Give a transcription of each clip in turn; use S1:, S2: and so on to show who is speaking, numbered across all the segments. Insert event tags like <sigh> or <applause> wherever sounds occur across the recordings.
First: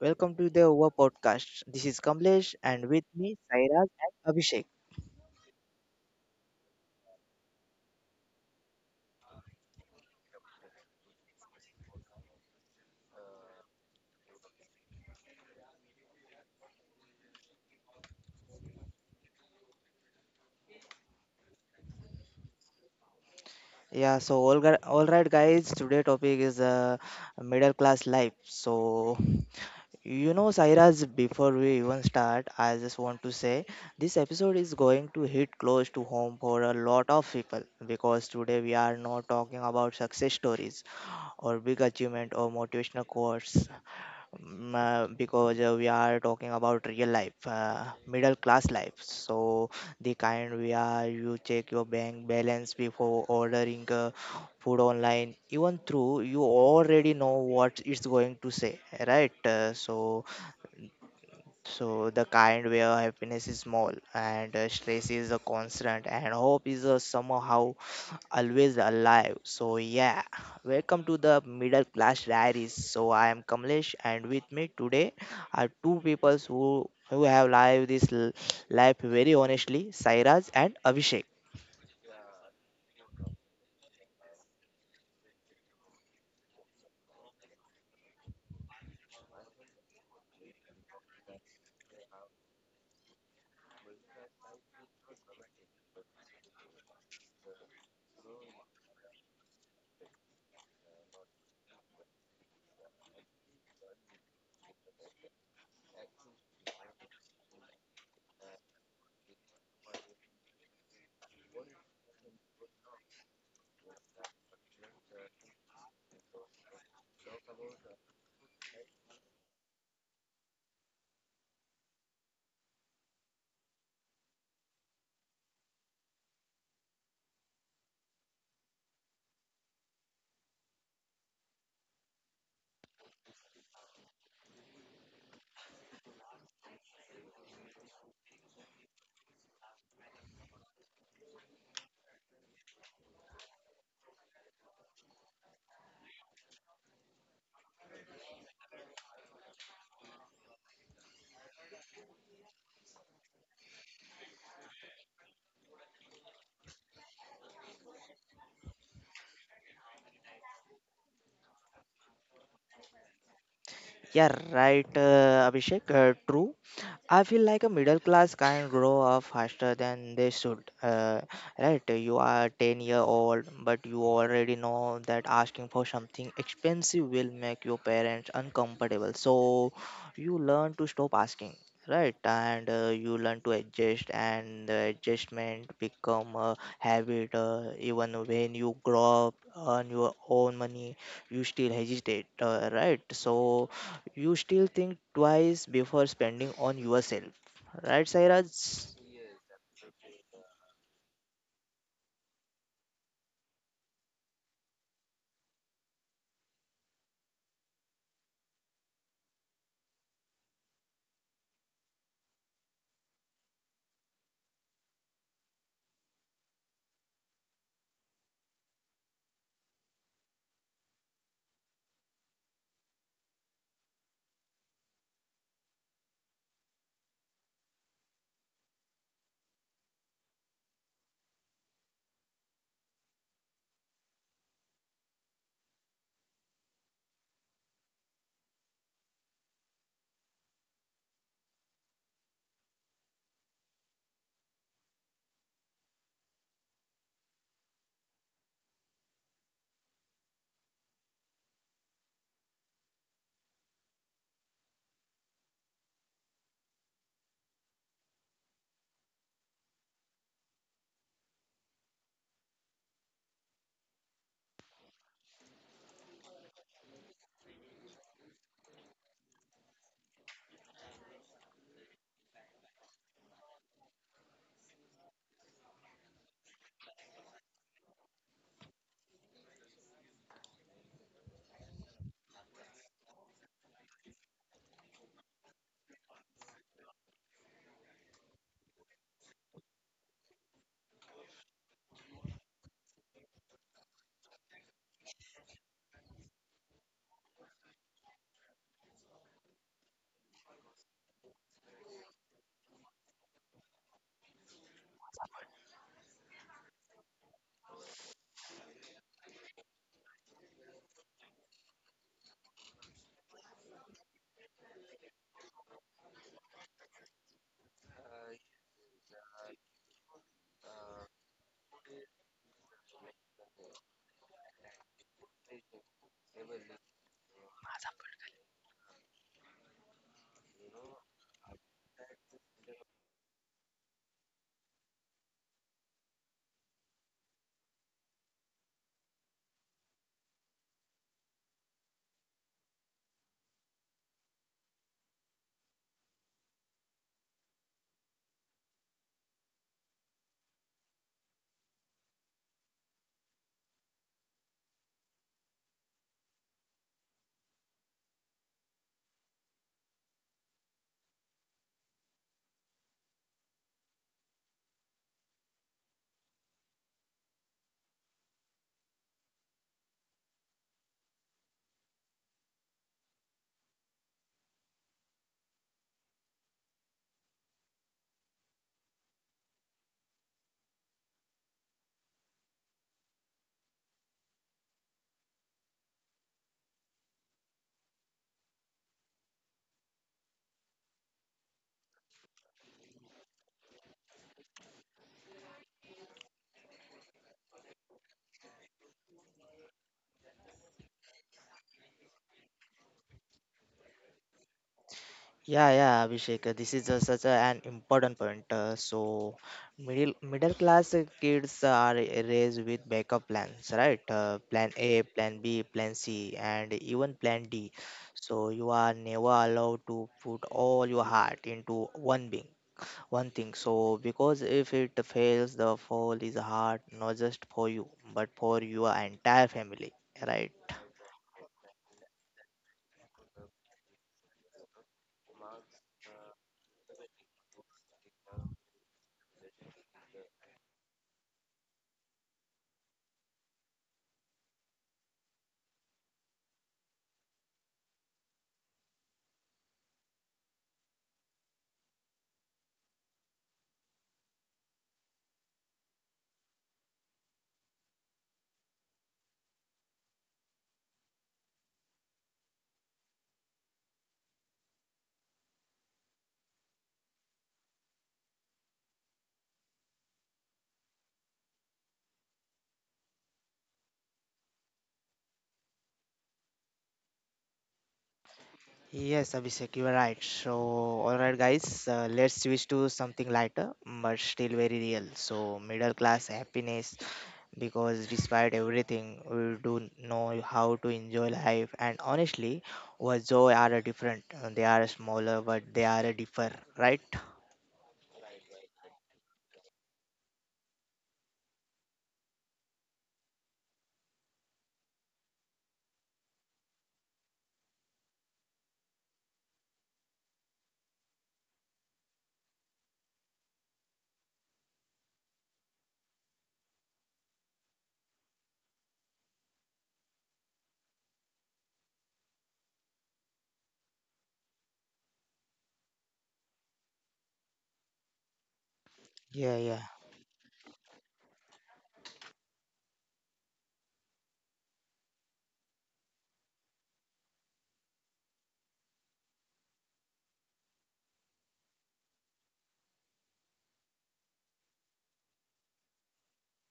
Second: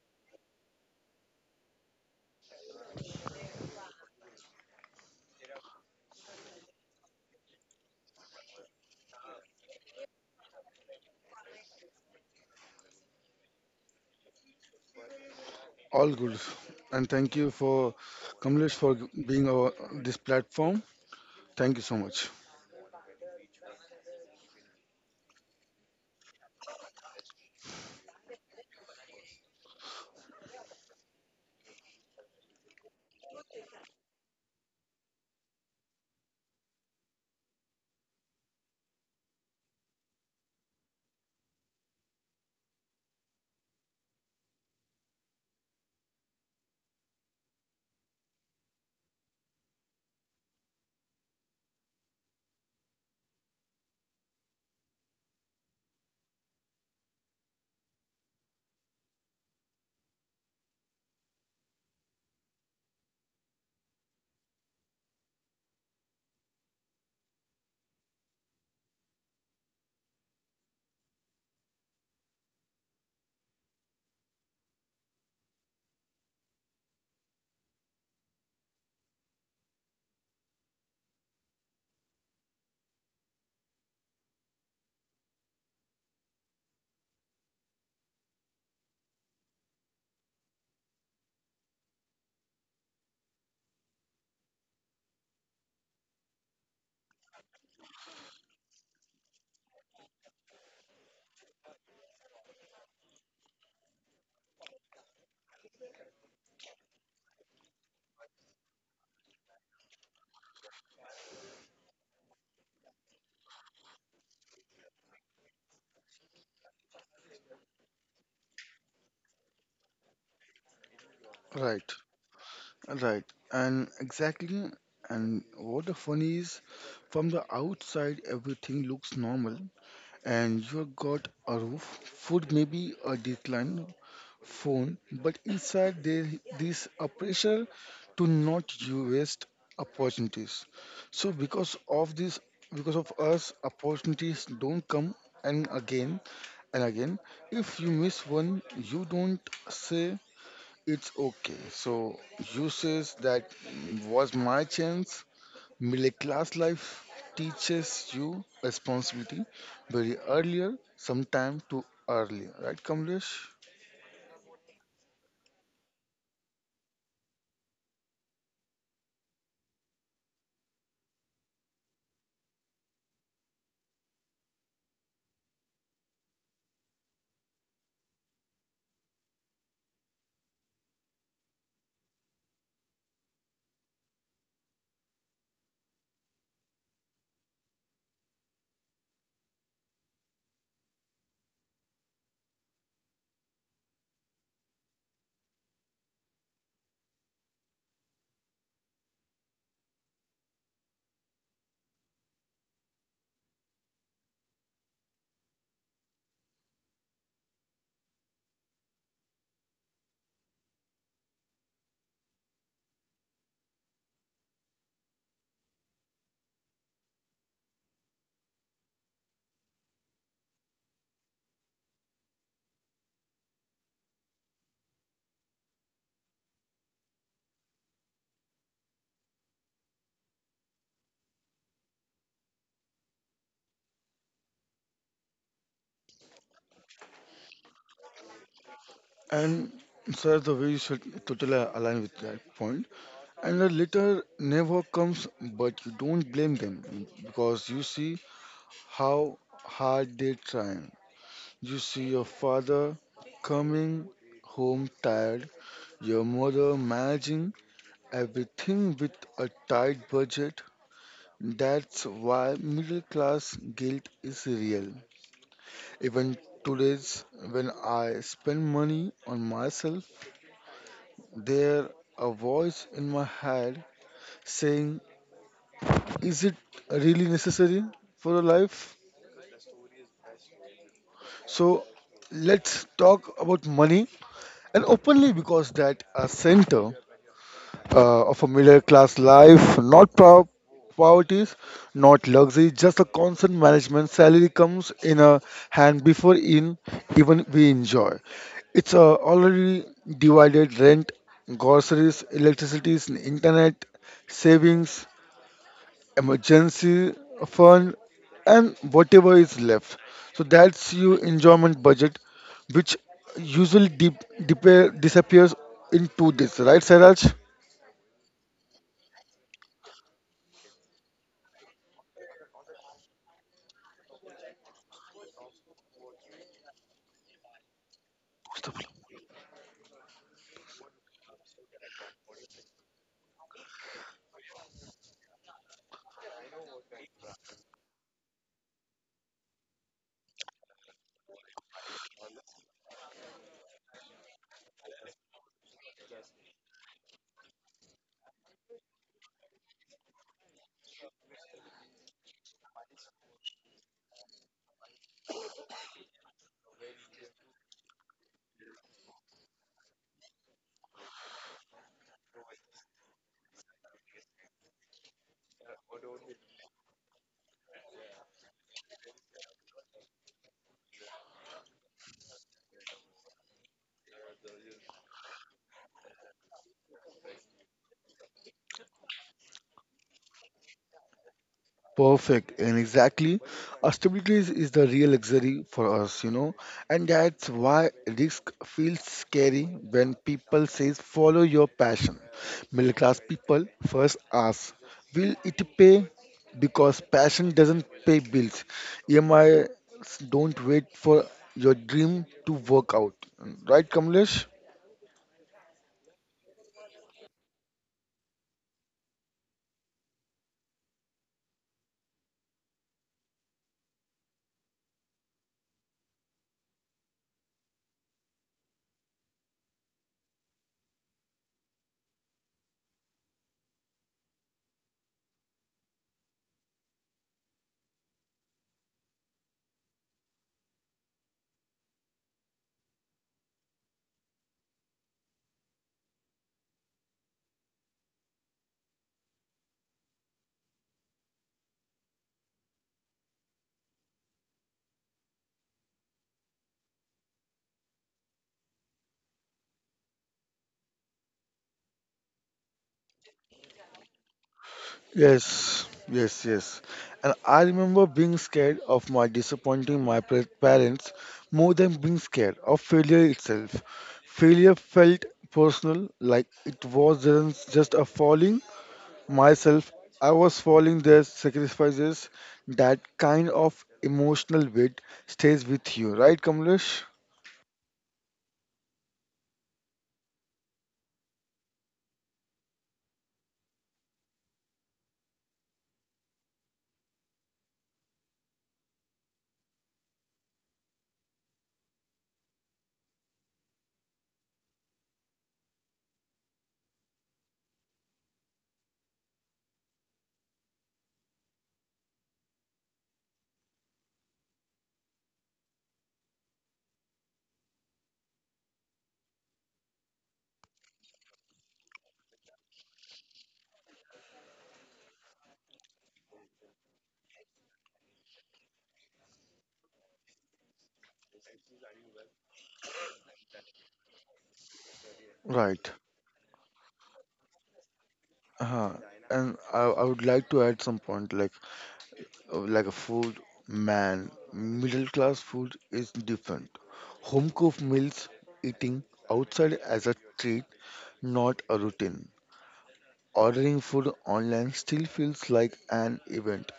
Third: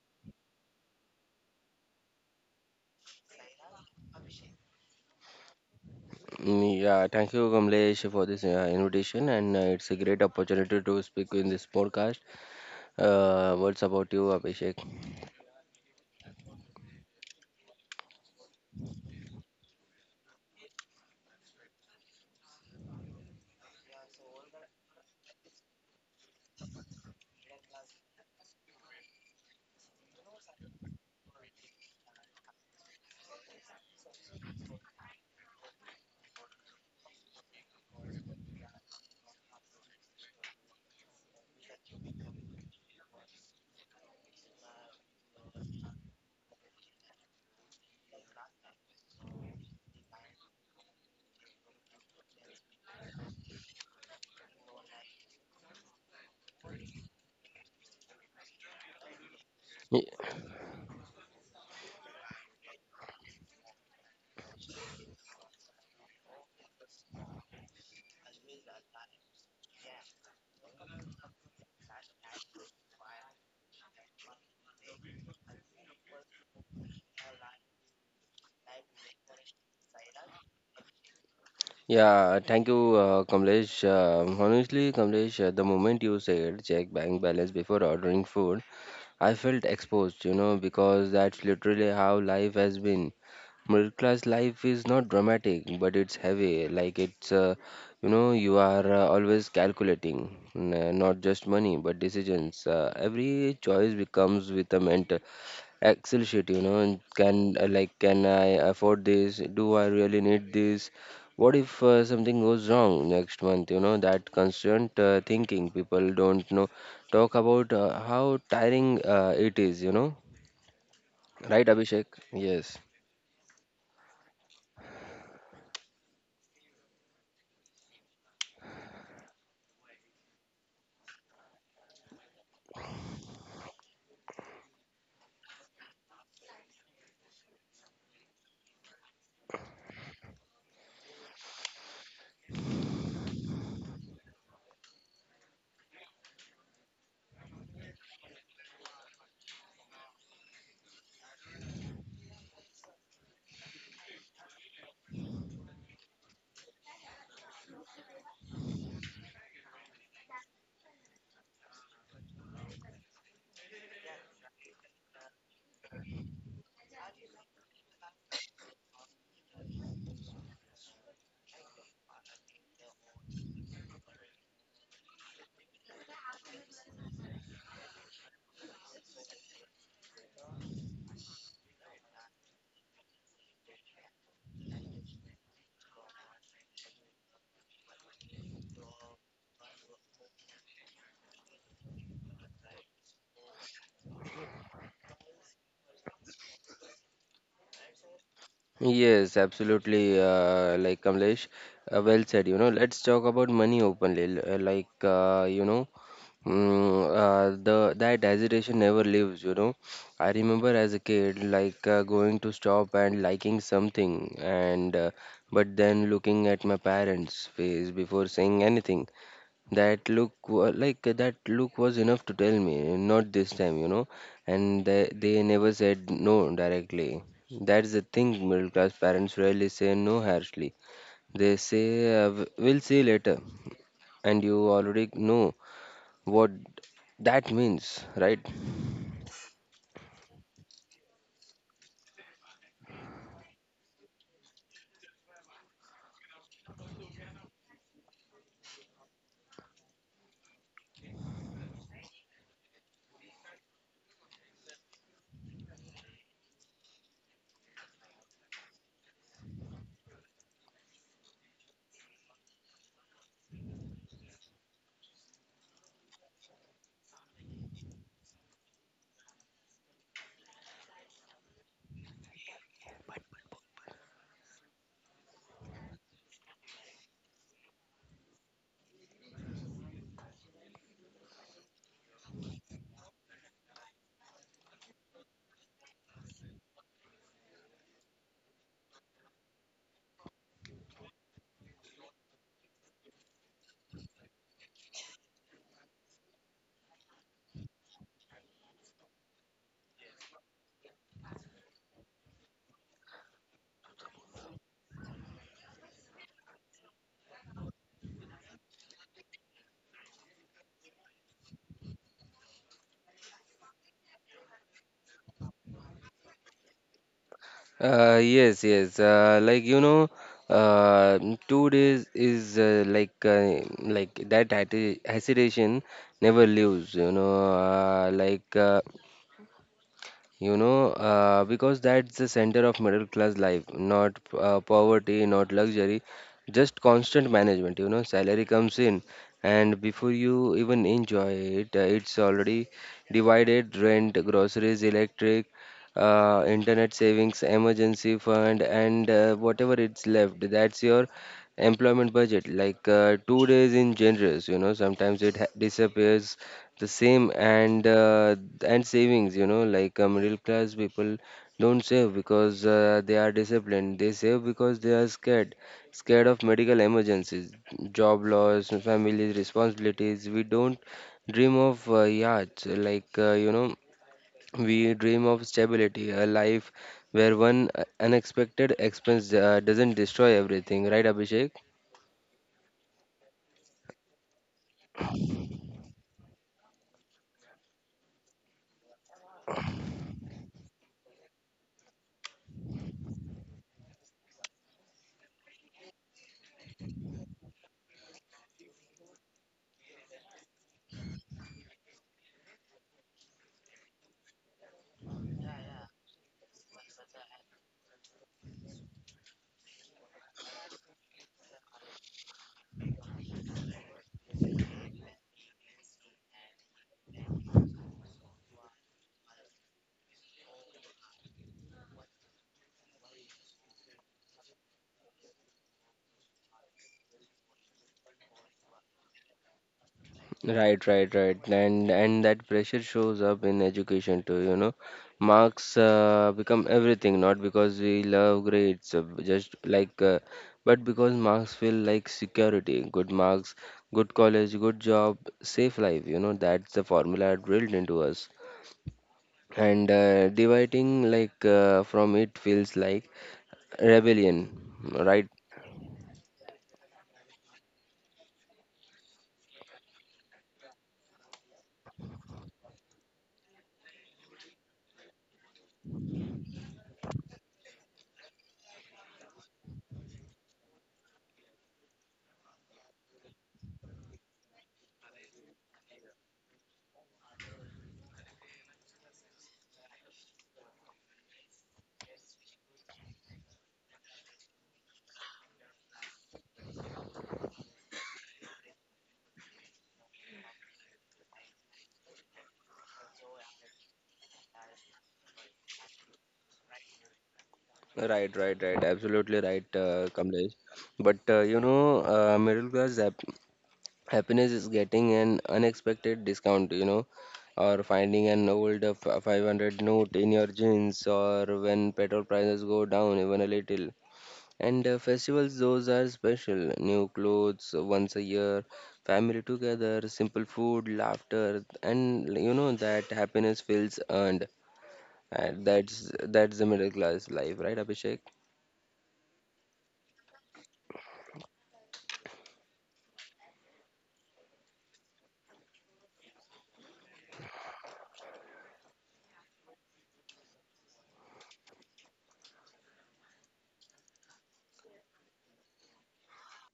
S1: welcome to the Over Podcast. This is Kamlesh, and with me Sairaj and Abhishek.
S2: Yeah, thank you, Kamlesh, for this invitation, and it's a great opportunity to speak in this podcast. Words about you, Abhishek.
S3: All good. And thank you for Kamlesh for being our this platform. Thank you so much.
S1: All right guys, today topic is middle class life. So you know Sairaj, before we even start, I just want to say this episode is going to hit close to home for a lot of people because today we are not talking about success stories or big achievement or motivational quotes. Because we are talking about real life, middle class life. So the kind where you check your bank balance before ordering food online, even through you already know what it's going to say, right? Uh,
S2: Y-
S1: so so the kind where happiness is small, and stress is a constant, and hope is somehow always alive. So yeah, welcome to the Middle Class Diaries. So I am Kamlesh, and with me today are two people who have lived this life very honestly, Sairaj and Abhishek.
S2: Yeah, thank you, Kamlesh. Honestly, Kamlesh, the moment you said check bank balance before ordering food, I felt exposed, you know, because that's literally how life has been. Middle class life is not dramatic, but it's heavy. Like you are always calculating, not just money, but decisions. Every choice becomes with a ment Excel sheet, you know, and can like can I afford this? Do I really need this? What if something goes wrong next month? You know, that constant thinking people don't know talk about how tiring it is, you know, right,
S3: Right,
S2: Abhishek? Yes.
S3: right. And exactly and what the fun is from the outside everything looks normal, and you have got a roof, food, maybe a decline, phone, but inside there this a pressure to not you waste opportunities. So because of this because of us opportunities don't come and again. And again, if you miss one, you don't say it's okay. So you says that was my chance. Middle class life teaches you responsibility very earlier, sometime too early, right, Kamlesh?
S1: Yeah, right, Abhishek. True. I feel like a middle class can grow up faster than they should. Right? You are 10-year-old, but you already know that asking for something expensive will make your parents uncomfortable. So you learn to stop asking. Right, and you learn to adjust, and the adjustment become a habit. Even when you grow up, earn your own money, you still hesitate. Right, so you still think twice before spending on yourself. Right, Sairaj?
S2: Yes, absolutely. Like Kamlesh, well said. You know, let's talk about money openly. Like, you know, Mm, the that hesitation never leaves, you know. I remember as a kid, like going to stop and liking something, and but then looking at my parents' face before saying anything. That look was enough to tell me, not this time, you know. And they never said no directly. That's the thing. Middle class parents rarely say no harshly. They say, We'll see later," and you already know what that means, right?
S3: And sir, the way you should totally align with that point. And the letter never comes, but you don't blame them because you see how hard they try. You see your father coming home tired, your mother managing everything with a tight budget. That's why middle class guilt is real. Even today's, when I spend money on myself, there a voice in my head saying, "Is it really necessary for a life?" So let's talk about money and openly because that a center of a middle class life, not poverty, not luxury, just a constant management. Salary comes in a hand before in even we enjoy. It's already divided rent, groceries, electricity, internet, savings, emergency fund, and whatever is left. So that's your enjoyment budget, which usually dip, disappears in 2 days, right, Saraj?
S2: Yes, yes. Uh, 2 days is hesitation never leaves. Because that's the center of middle class life, not poverty, not luxury, just constant management. You know, salary comes in, and before you even enjoy it, it's already divided rent, groceries, electric, internet savings, emergency fund, and whatever it's left. That's your employment budget. Like 2 days in generous, you know, sometimes it disappears the same and savings, middle class people don't save because they are disciplined. They save because they are scared, scared of medical emergencies, job loss, family responsibilities. We don't dream of yachts, we dream of stability, a life where one unexpected expense doesn't destroy everything, right, Abhishek?
S3: Perfect, and exactly. Stability is the real luxury for us, you know, and that's why risk feels scary when people says follow your passion. Middle class people first ask, will it pay? Because passion doesn't pay bills. EMIs don't wait for your dream to work out. Right, Kamlesh?
S1: Yeah, yeah, Abhishek. This is such an important point. Middle class kids are raised with backup plans, right? Plan A, plan B, plan C, and even plan D. So you are never allowed to put all your heart into one being. One thing, so because if it fails, the fall is hard not just for you but for your entire family, right?
S2: Right, and that pressure shows up in education too. You know, marks become everything, not because we love grades, but because marks feel like security. Good marks, good college, good job, safe life. You know, that's the formula drilled into us, and dividing like from it feels like rebellion. Right,
S3: Yes. And I, remember being scared of my disappointing my parents more than being scared of failure itself. Failure felt personal, like it wasn't just a falling myself. I was falling their sacrifices. That kind of emotional weight stays with you, right, Kamlesh?
S1: Yes, Abhishek, you are right. So, alright, guys, let's switch to something lighter but still very real. So, middle class happiness, because despite everything, we do know how to enjoy life, and honestly, our joy are different. They are smaller, but they are differ, right?
S2: right. Absolutely right, Kamlesh. But middle class happiness is getting an unexpected discount, you know, or finding an old 500 note in your jeans, or when petrol prices go down even a little. And festivals, those are special: new clothes once a year, family together, simple food, laughter, and you know that happiness feels earned. And
S3: Right.
S2: that's the middle class life, right, Abhishek?
S3: Uh-huh. And
S1: Yeah,
S3: I,
S1: yeah.
S3: I would like to add some point, like a food man, middle class food is different, home cooked meals, eating outside as a treat, not a routine. Ordering food online still feels like an event.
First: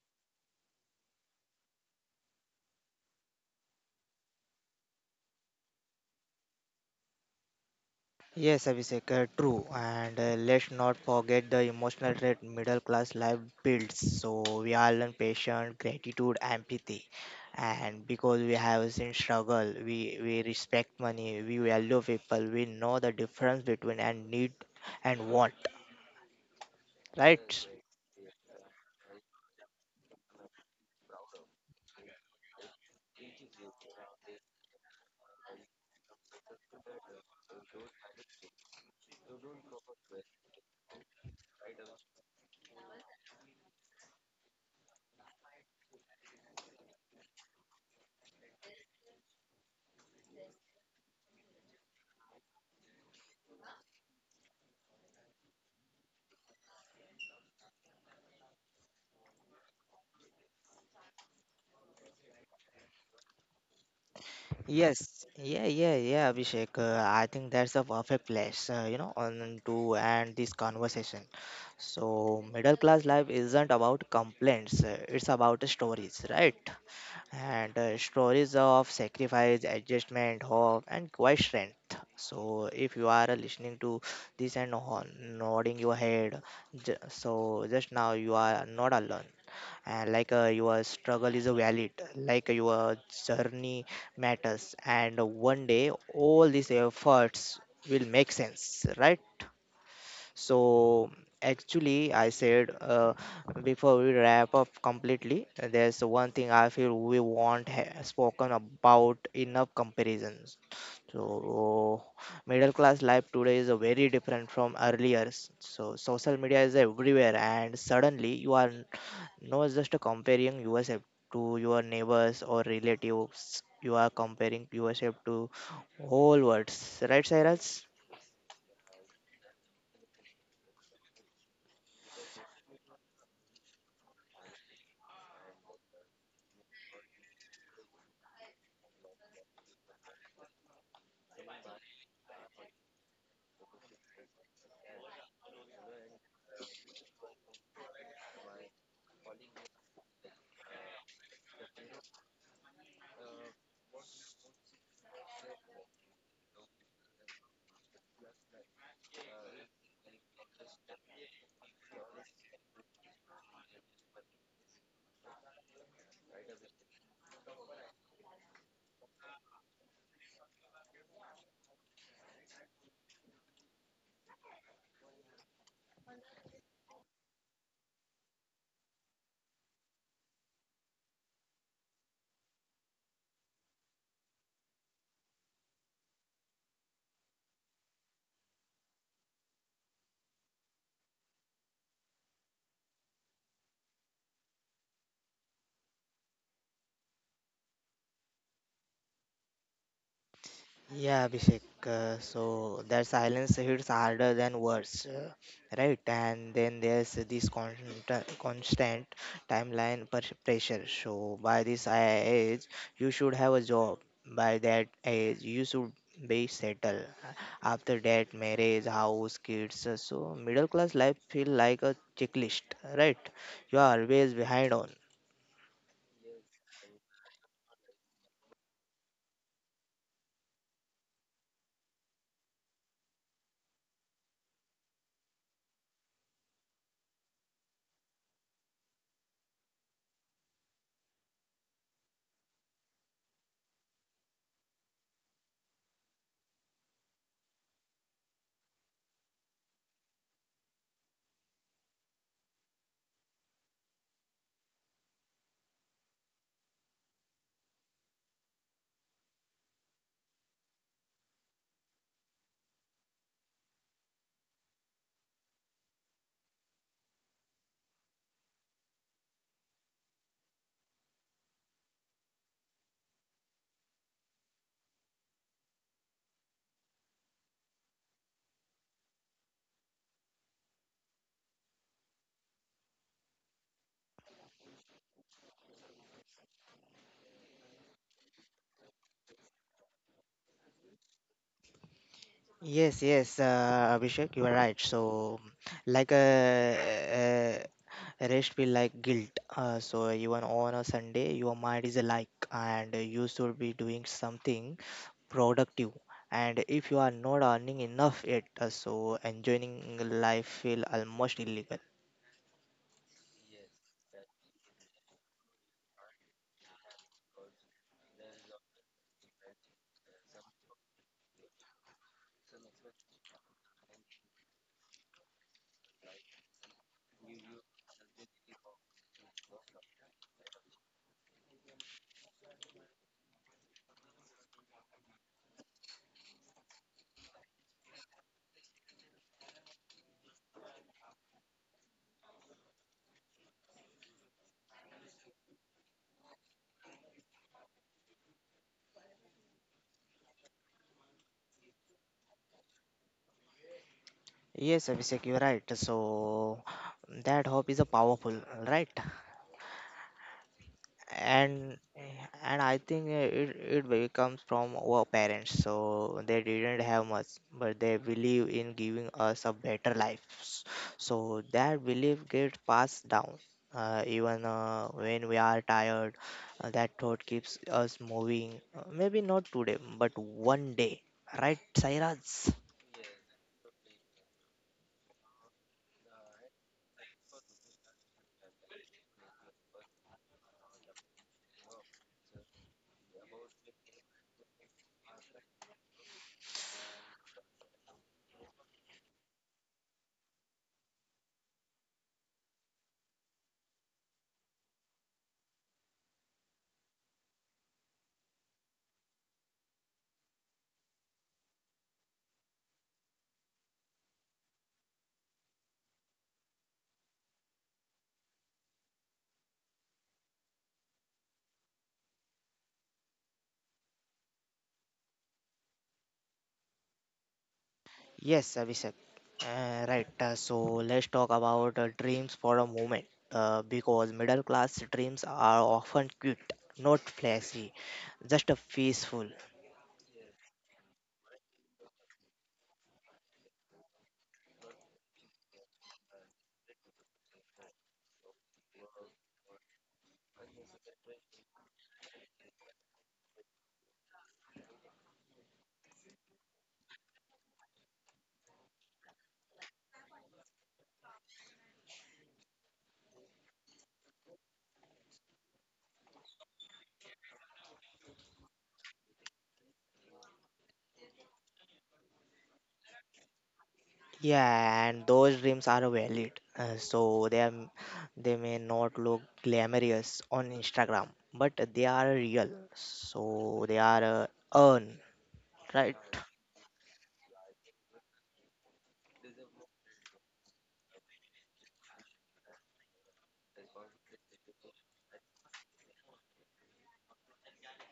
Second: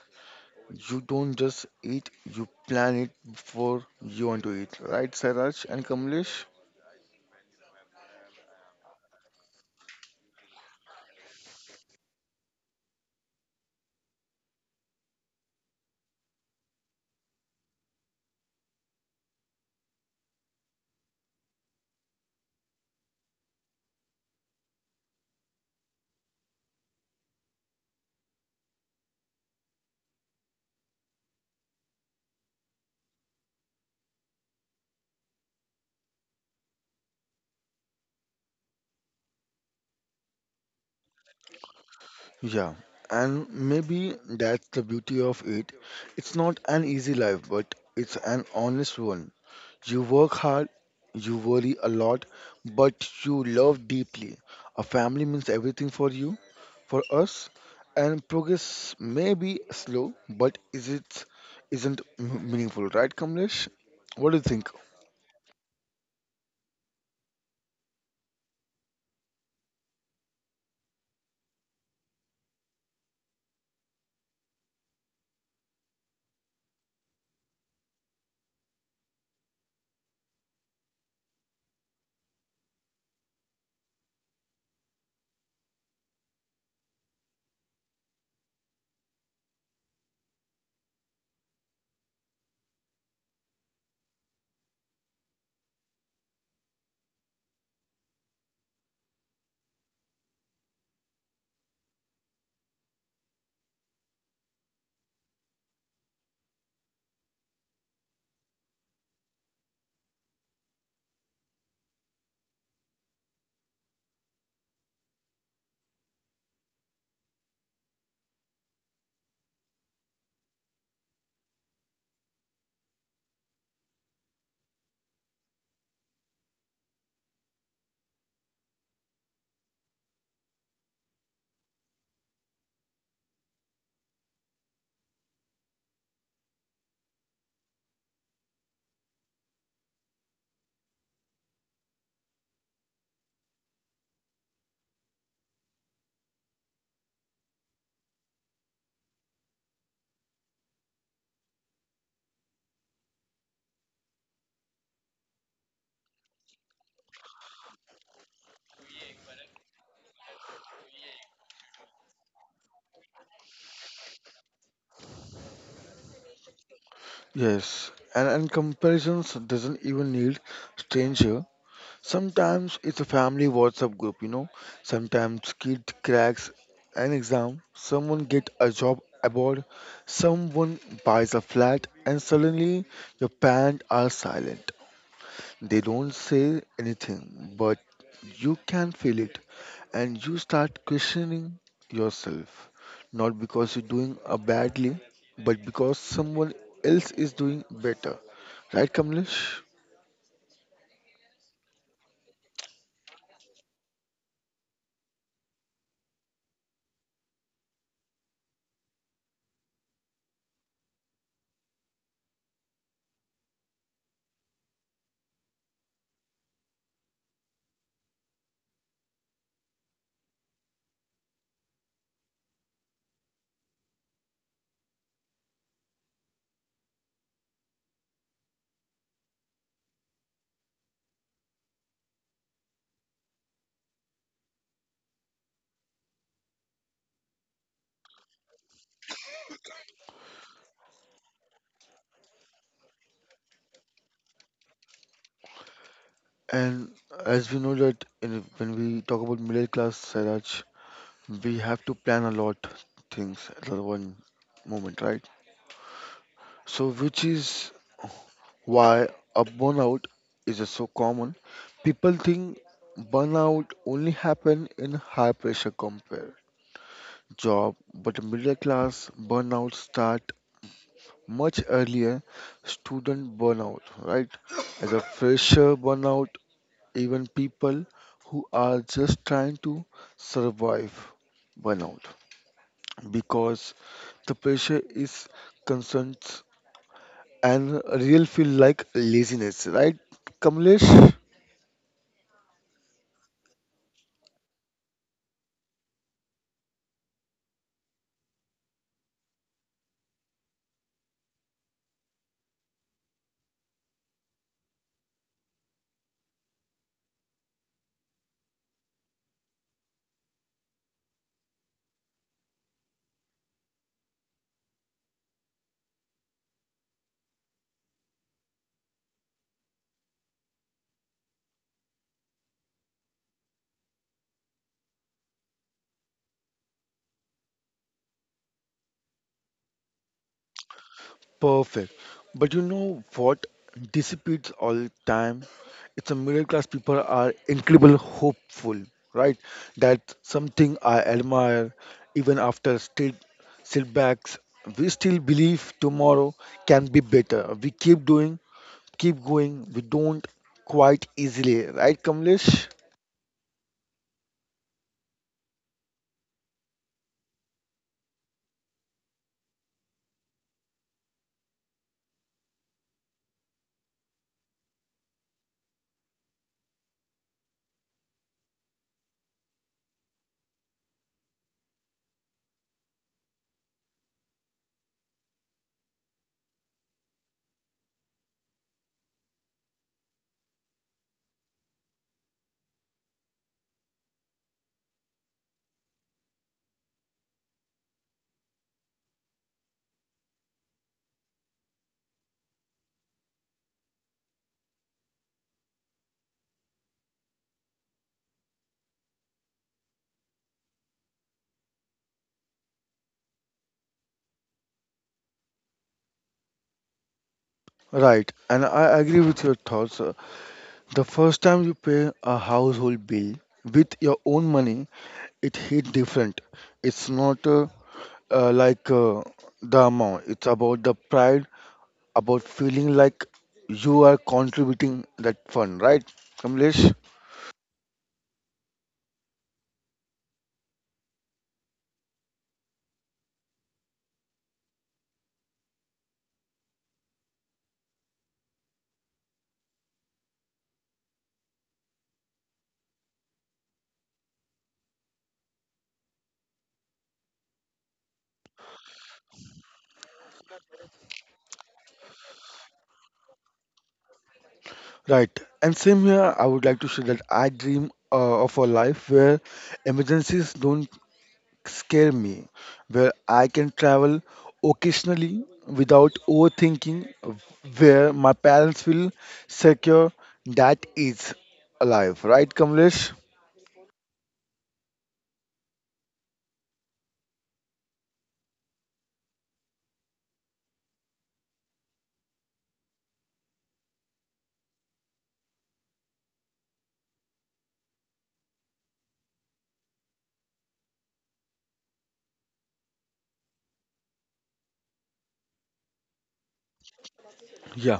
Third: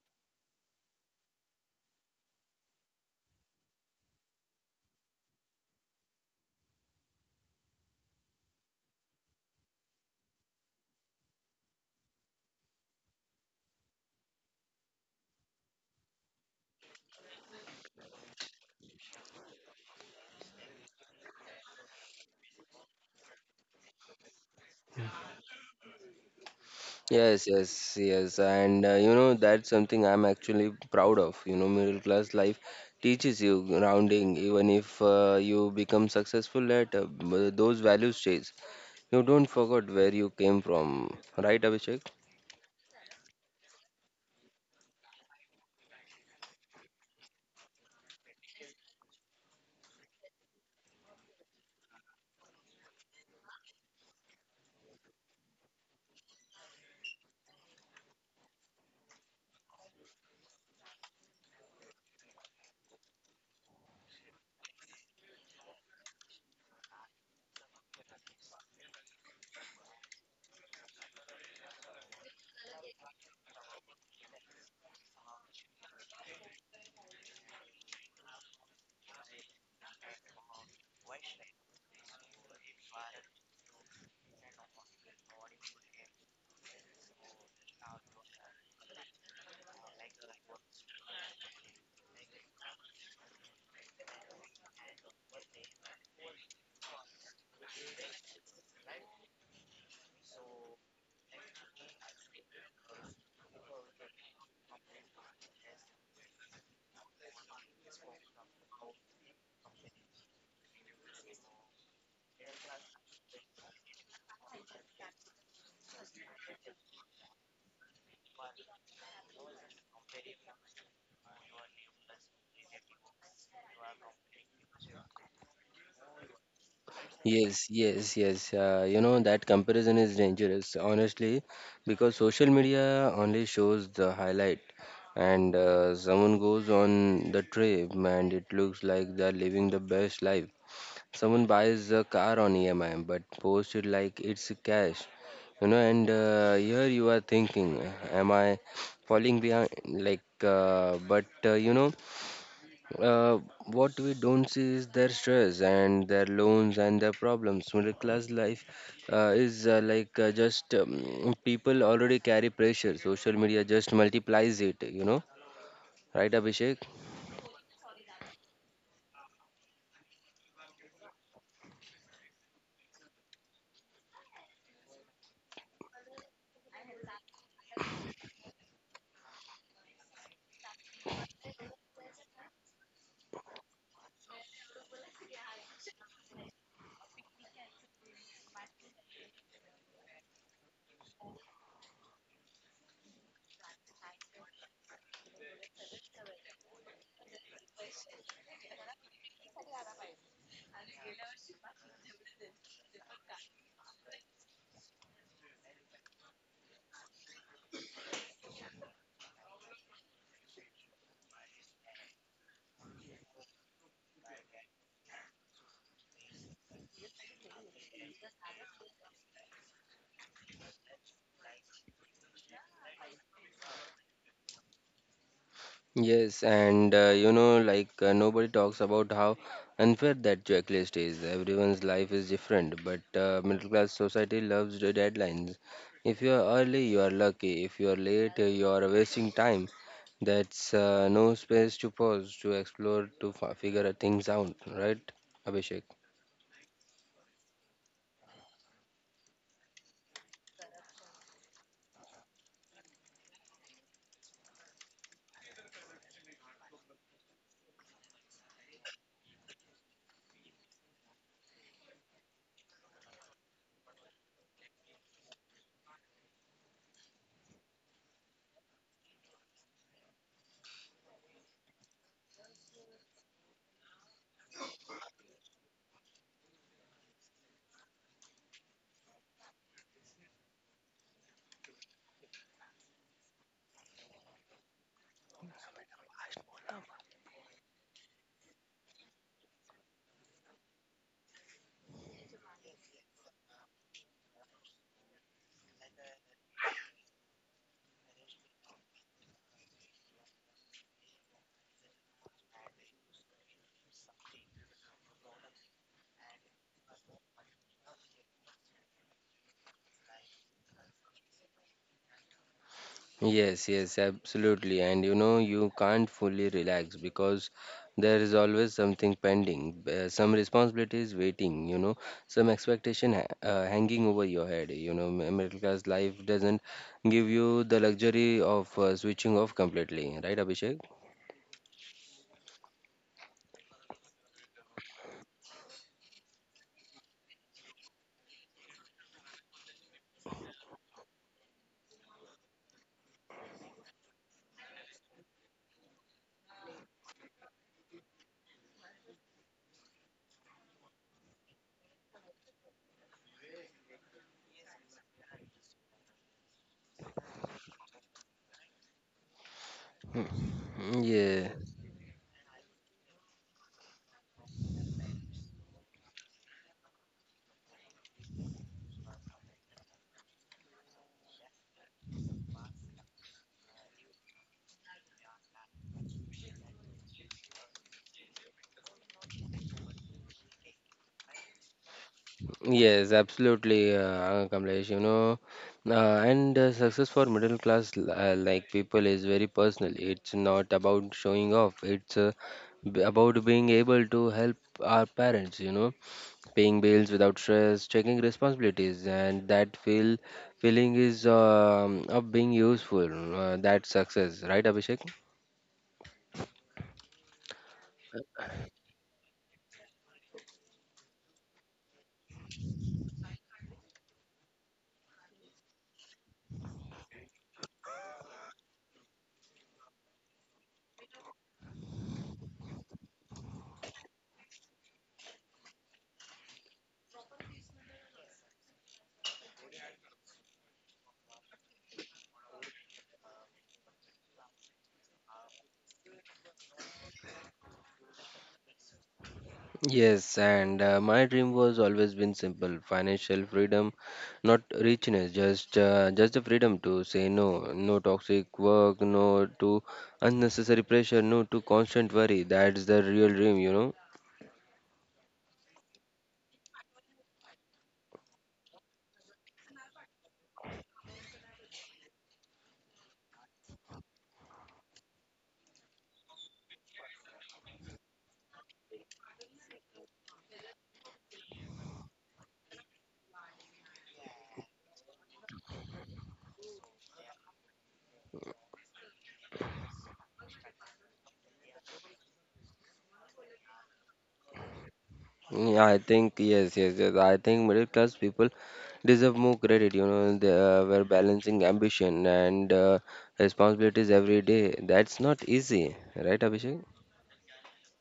S3: You don't just eat, you plan it before you want to eat, right, Sairaj and Kamlesh?
S1: Yes, Abhishek, true. And let's not forget the emotional trait middle class life builds. So we all learn patience, gratitude, empathy. And because we have seen struggle, we respect money, we value people, we know the difference between and need and want,
S2: Yes,
S1: right?
S2: yes, yes, and you know, that's something I'm actually proud of. You know, middle class life teaches you grounding, even if you become successful later, those values stays. You don't forget where you came from, right, Abhishek?
S3: Yeah, and maybe that's the beauty of it. It's not an easy life, but it's an honest one. You work hard, you worry a lot, but you love deeply. A family means everything for you, for us, and progress may be slow, but is it isn't m- meaningful, right, Kamlesh? What do you think?
S1: Yes, yeah, yeah, yeah, Abhishek. I think that's a perfect place, on to end this conversation. So, middle class life isn't about complaints, it's about stories, right? And stories of sacrifice, adjustment, hope, and quiet strength. So, if you are listening to this and nodding your head, just now you are not alone. And like your struggle is valid, like your journey matters, and one day all these efforts will make sense, right? So actually, I said before we wrap up completely, there's one thing I feel we won't ha spoken about enough: comparisons. So middle class life today is a very different from earlier. So social media is everywhere, and suddenly you are not just comparing yourself to your neighbors or relatives. You are comparing yourself to whole worlds, right,
S2: Yes,
S1: Cyrus?
S2: yes, yes. Uh, you know that comparison is dangerous, honestly, because social media only shows the highlight, and someone goes on the trip and it looks like they're living the best life. Someone buys a car on EMI but posts it like it's cash, you know. And here you are thinking, am I falling behind? Uh, what we don't see is their stress and their loans and their problems. Middle class life is like just people already carry pressure. Social media just multiplies it, you know. Right, Abhishek?
S3: Yes, and comparisons doesn't even need stranger. Sometimes it's a family WhatsApp group, you know. Sometimes kid cracks an exam, someone get a job abroad, someone buys a flat, and suddenly your parents are silent. They don't say anything, but you can feel it, and you start questioning yourself. Not because you're doing badly, but because someone else is doing better. Right, Kamlesh?
S1: Yeah, Abhishek. So their silence hits harder than words, right? And then there's this constant timeline pressure. So by this age, you should have a job. By that age, you should be settled. After that, marriage, house, kids. So middle class life feel like a checklist, right? You are always behind on.
S2: Yes, and nobody talks about how unfair that checklist is. Everyone's life is different, but middle class society loves the deadlines. If you are early, you are lucky. If you are late, you are wasting time. That's no space to pause, to explore, to f figure things out, right, Abhishek?
S3: And as we know that in, when we talk about middle class, Sairaj, we have to plan a lot things at the one moment, right? So, which is why a burnout is so common. People think burnout only happen in high pressure compare job, but middle class burnout start much earlier. Student burnout, right? As a fresher burnout, even people who are just trying to survive burnout because the pressure is concerns and real feel like laziness, right, Kamlesh?
S1: Yes, yes, Abhishek, you are right. So, like uh, rest feel like guilt. So even on a Sunday, your mind is like, and you should be doing something productive. And if you are not earning enough yet, so enjoying life feel almost illegal.
S2: Yes, yes, absolutely. And you know, you can't fully relax because there is always something pending, some responsibilities waiting, you know, some expectation ha hanging over your head. You know, middle class life doesn't give you the luxury of switching off completely, right, Abhishek?
S3: Perfect. But you know what dissipates all time? It's a middle class people are incredible hopeful, right? That's something I admire. Even after state setbacks, we still believe tomorrow can be better. We keep doing, keep going. We don't quite easily, right, Kamlesh?
S1: Yes, Abhishek, you're right. So that hope is a powerful, right?
S2: Yeah.
S1: and and I think it really comes from our parents. So they didn't have much, but they believe in giving us a better life, so that belief gets passed down, even when we are tired, that thought keeps us moving. Maybe not today but one day, right, Sairaj?
S2: Yes, absolutely, Kamlesh. You know, and success for middle class people is very personal. It's not about showing off. It's about being able to help our parents. You know, paying bills without stress, taking responsibilities, and that feeling is of being useful. That success, right, Abhishek?
S3: Right, and I agree with your thoughts. The first time you pay a household bill with your own money, it hit different. It's not uh, like uh, the amount, it's about the pride, about feeling like you are contributing that fund, right, Kamlesh?
S1: Yes, Abhishek. Right. So let's talk about dreams for a moment. Because middle class dreams are often cute, not flashy, just a peaceful.
S2: Yes, and my dream was always been simple: financial freedom, not richness, just the freedom to say no, no toxic work, no to unnecessary pressure, no to constant worry. That's the real dream, you know.
S3: Right. And same here, I would like to say that I dream of a life where emergencies don't scare me, where I can travel occasionally without overthinking, where my parents will secure that is alive. Right, Kamlesh?
S1: Yeah, and those dreams are valid. So they may not look glamorous on Instagram, but they are real. So they are earned,
S2: Yeah, I
S1: right?
S2: think yes, yes, yes. I think middle class people deserve more credit. You know, they were balancing ambition and responsibilities every day. That's not easy, right, Abhishek?
S3: Yeah.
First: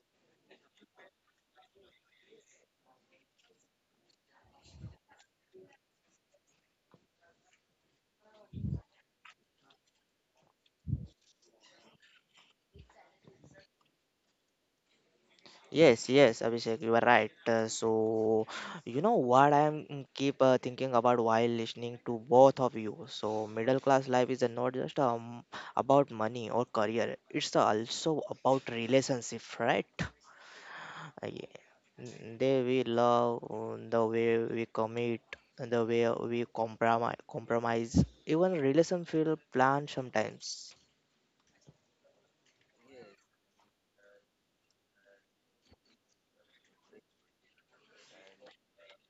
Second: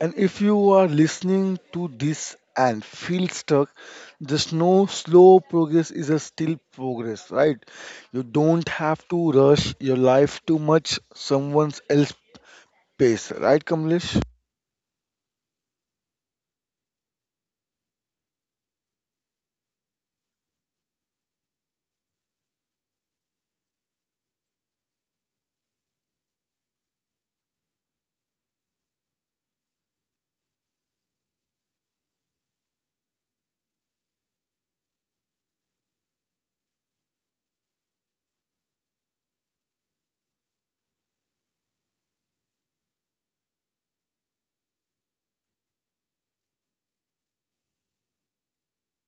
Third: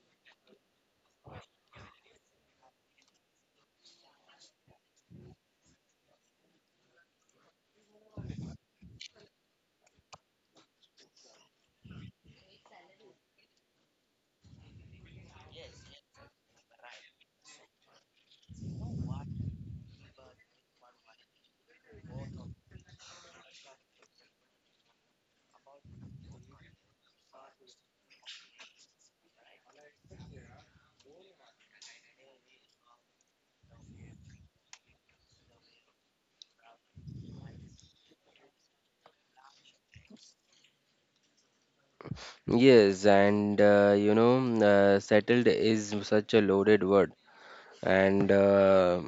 S3: And if you are listening to this and feel stuck, just know slow progress is a still progress, right? You don't have to rush your life too much someone else's pace, right, Kamlesh?
S1: Yes, yes, Abhishek, you are right. You know what I am keep thinking about while listening to both of you. So, middle class life is not just about money or career. It's also about relationship, right? Yeah, mm, They we love the way we commit, and the way we compromise. Even relation feel planned sometimes.
S2: Yes, and settled is such a loaded word, and uh,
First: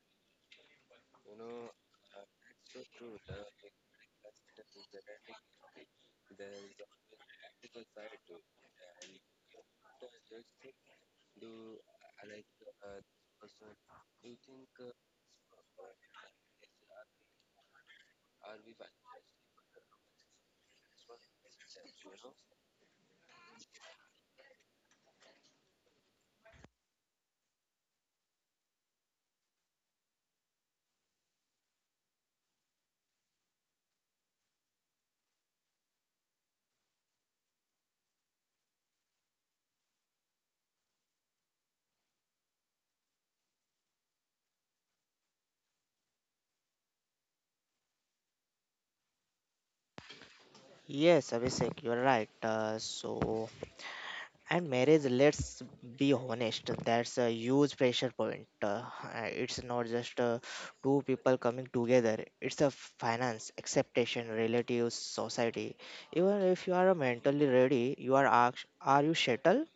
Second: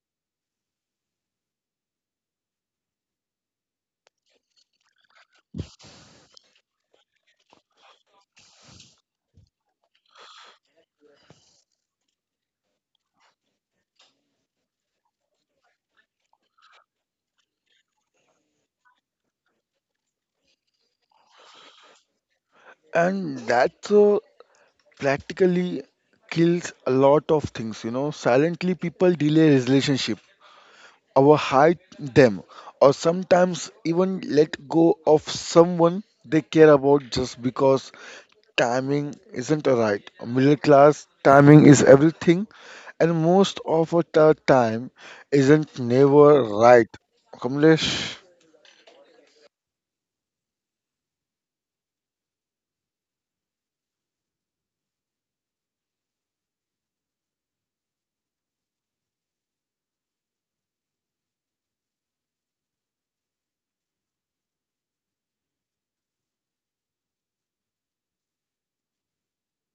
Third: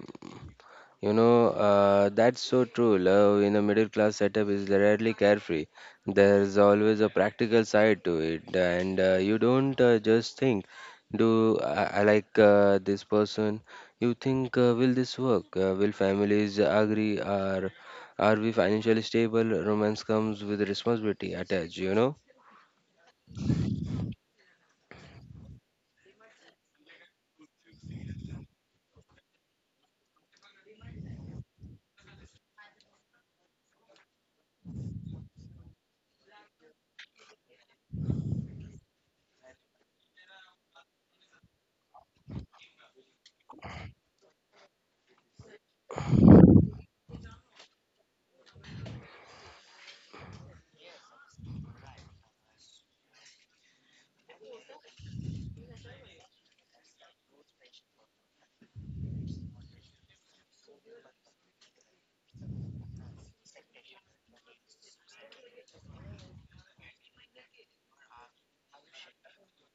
S2: that's so true. Love in a middle class setup is rarely carefree. There's always a practical side to it, and you don't just think, do I like this person? You think, will this work? Will families agree? Are we financially stable? Romance comes with responsibility attached, you know.
S3: And that's a practically kills a lot of things, you know, silently people delay relationship, overhype them, or sometimes even let go of someone they care about just because timing isn't right. Middle class timing is everything, and most of the time isn't never right, Kamlesh.
S1: Yes, Abhishek, you are right. And marriage, let's be honest, that's a huge pressure point. It's not just two people coming together, it's a finance, acceptation, relatives, society. Even if you are mentally ready, you are asked, "Are you settled?"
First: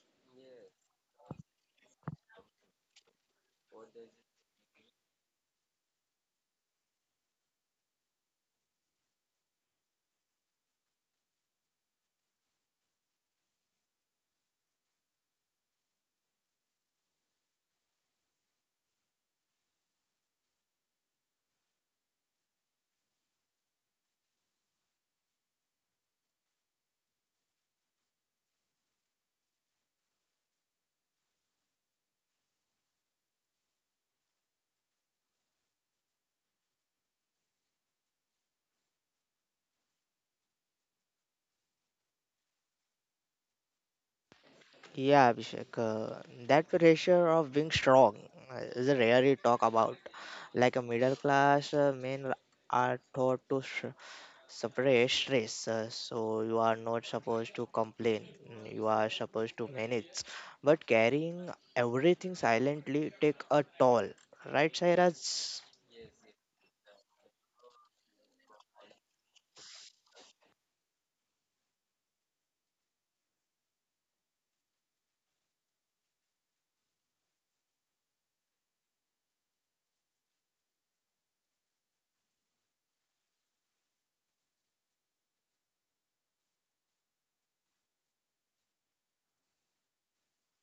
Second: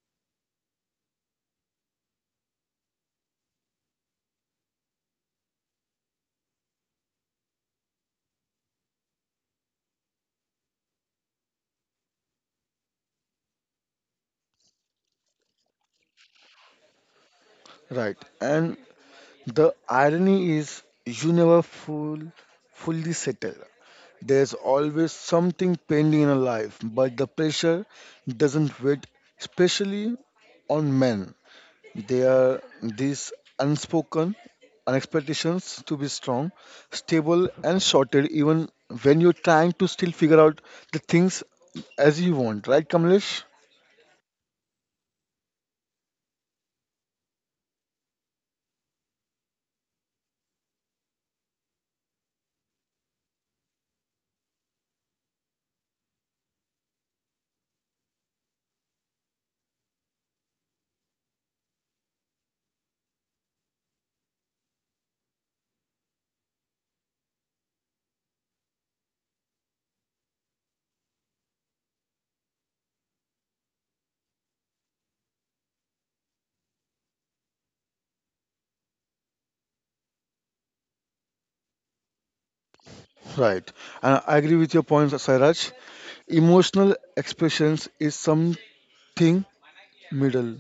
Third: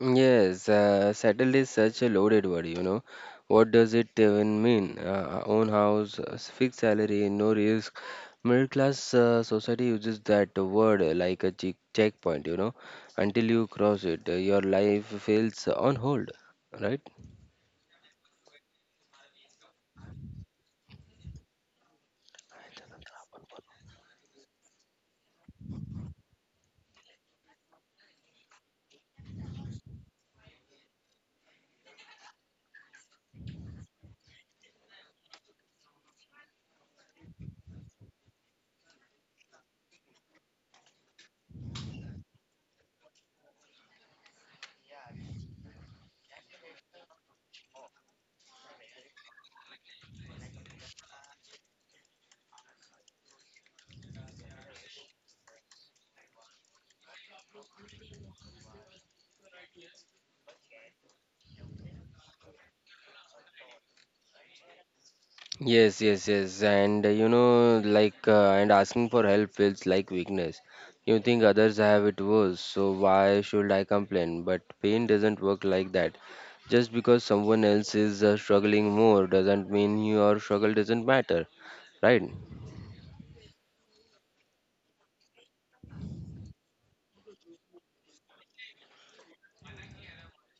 S2: Yes, settled is such a loaded word, you know. What does it even mean? Own house, fixed salary, no risk. Middle class society uses that word like a checkpoint, you know. Until you cross it, your life feels on hold, right?
S3: Right, and the irony is you never fully settle. There's always something pending in a life, but the pressure doesn't wait, especially on men. There are these unspoken expectations to be strong, stable, and sorted, even when you're trying to still figure out the things as you want, right, Kamlesh?
S1: Yeah, Abhishek, that pressure of being strong is rarely talk about. Like a middle class men are taught to separate stress, so you are not supposed to complain, you are supposed to manage. But carrying everything silently take a toll, right, Sairaj?
S2: Yes. And and asking for help feels like weakness. You think others have it worse, so why should I complain? But pain doesn't work like that. Just because someone else is struggling more doesn't mean your struggle doesn't matter, right?
S3: Right. And I agree with your points, Sairaj. Emotional expressions is something middle.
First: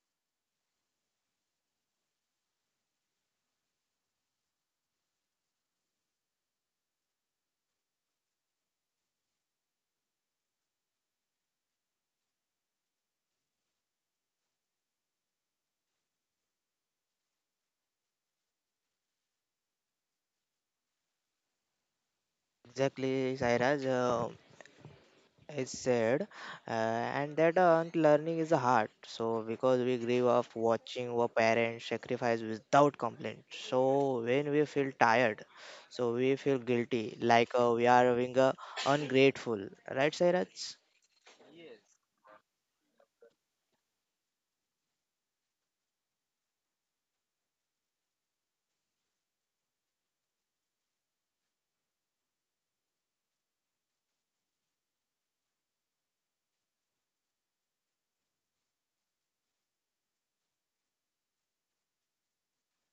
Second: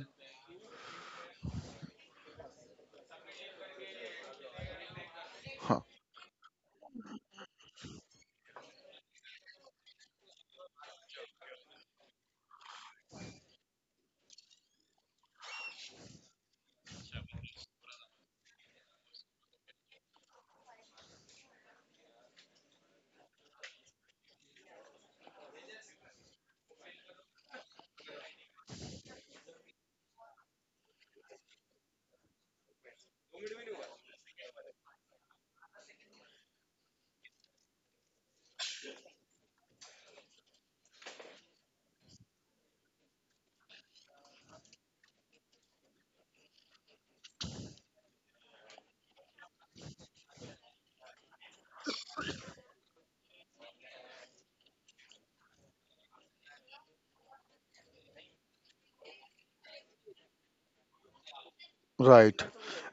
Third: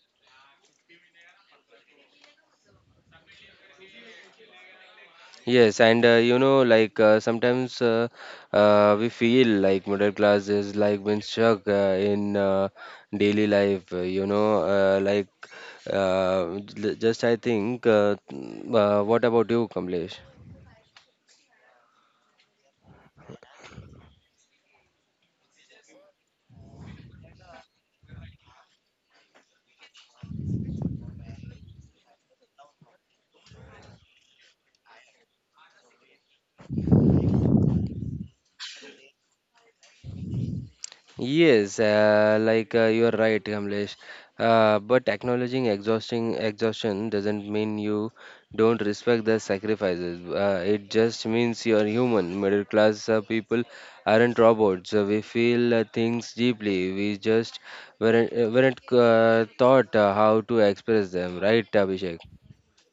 S2: Yes,
S3: Huh.
S2: and you know, like sometimes we feel like middle class is like being stuck in daily life, you know, like j- just I think, what about you, Kamlesh?
S1: Exactly, Sairaj. Is said, and that learning is hard. So because we grew up watching our parents sacrifice without complaint. So when we feel tired, so we feel guilty, like we are being ungrateful, right, Sairaj?
S2: Yes, you are right, Kamlesh. But acknowledging exhausting exhaustion doesn't mean you don't respect the sacrifices. It just means you are human. Middle class people aren't robots. We feel things deeply. We just weren't taught how to express them, right, Abhishek?
S3: Right.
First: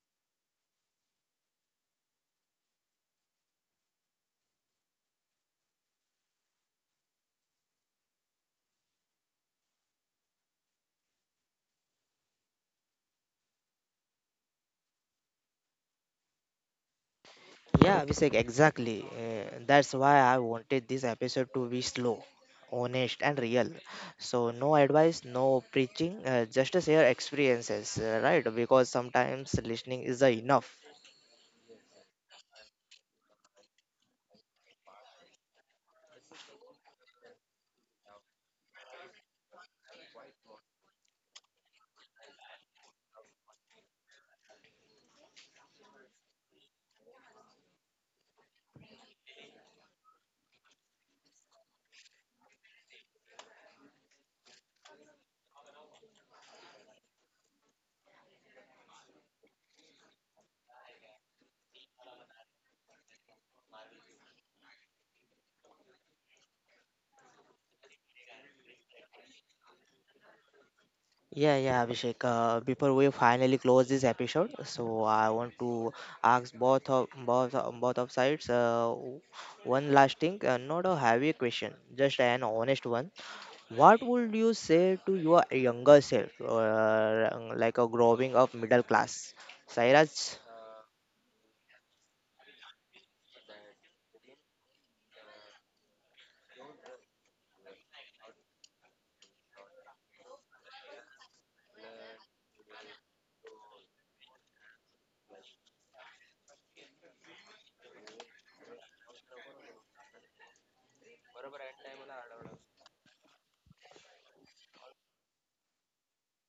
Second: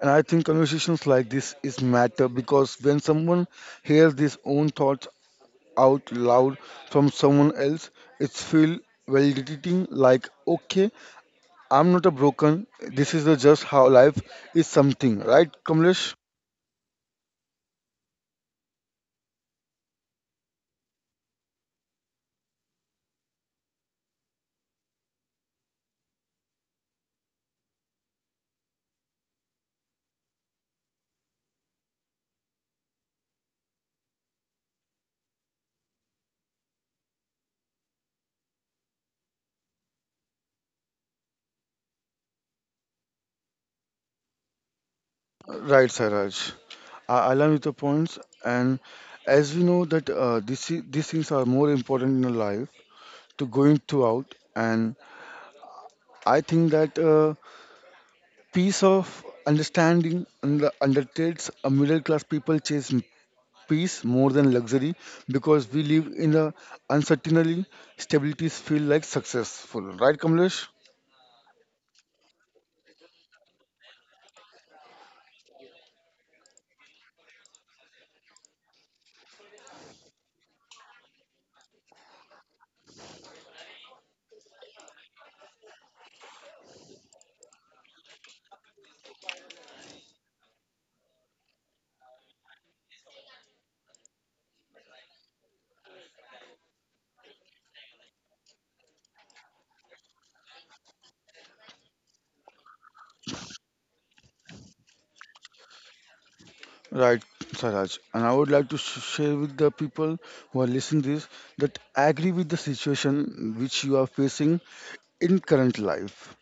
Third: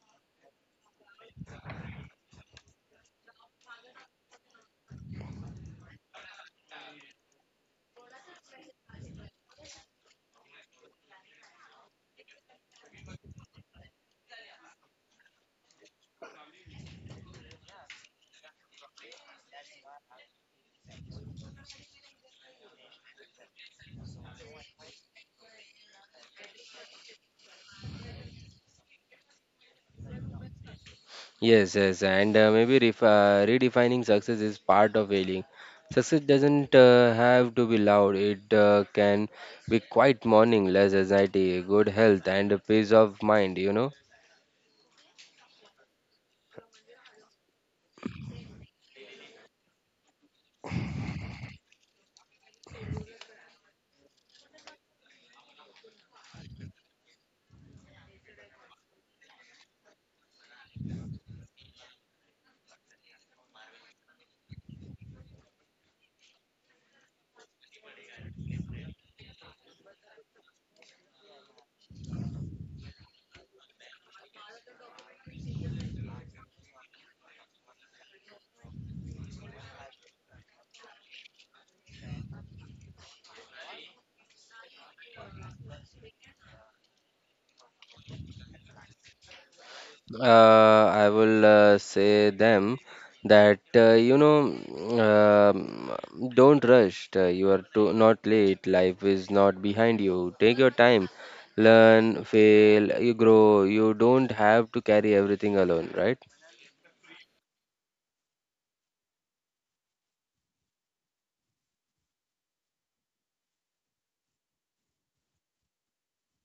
S3: And I think conversations like this is matter because when someone hears his own thoughts out loud from someone else, it's feel validating like, okay, I'm not a broken. This is the just how life is something. Right, Kamlesh?
S1: Yeah, Abhishek, exactly. That's why I wanted this episode to be slow, honest, and real. So, no advice, no preaching, just share experiences, right? Because sometimes listening is enough.
S2: Yes, yes, and maybe ref redefining success is part of healing. Success doesn't have to be loud. It can be quiet morning, less anxiety, good health, and a peace of mind. You know,
S3: Right, Sairaj. I align with the points, and as we know that this, these things are more important in our life to going throughout, and I think that peace of understanding undertakes a middle class people chase peace more than luxury because we live in a uncertainty. Stabilities feel like successful, right, Kamlesh?
S1: Yeah, yeah, Abhishek. Before we finally close this episode, so I want to ask both of sides one last thing, not a heavy question, just an honest one. What would you say to your younger self, like a growing up middle class? Sairaj?
S2: I will say them that um, don't rush. You are too, not late. Life is not behind you. Take your time. Learn, fail, you grow. You don't have to carry everything alone, right?
S3: Right, Saraj. And I would like to share with the people who are listening this that agree with the situation which you are facing in current life.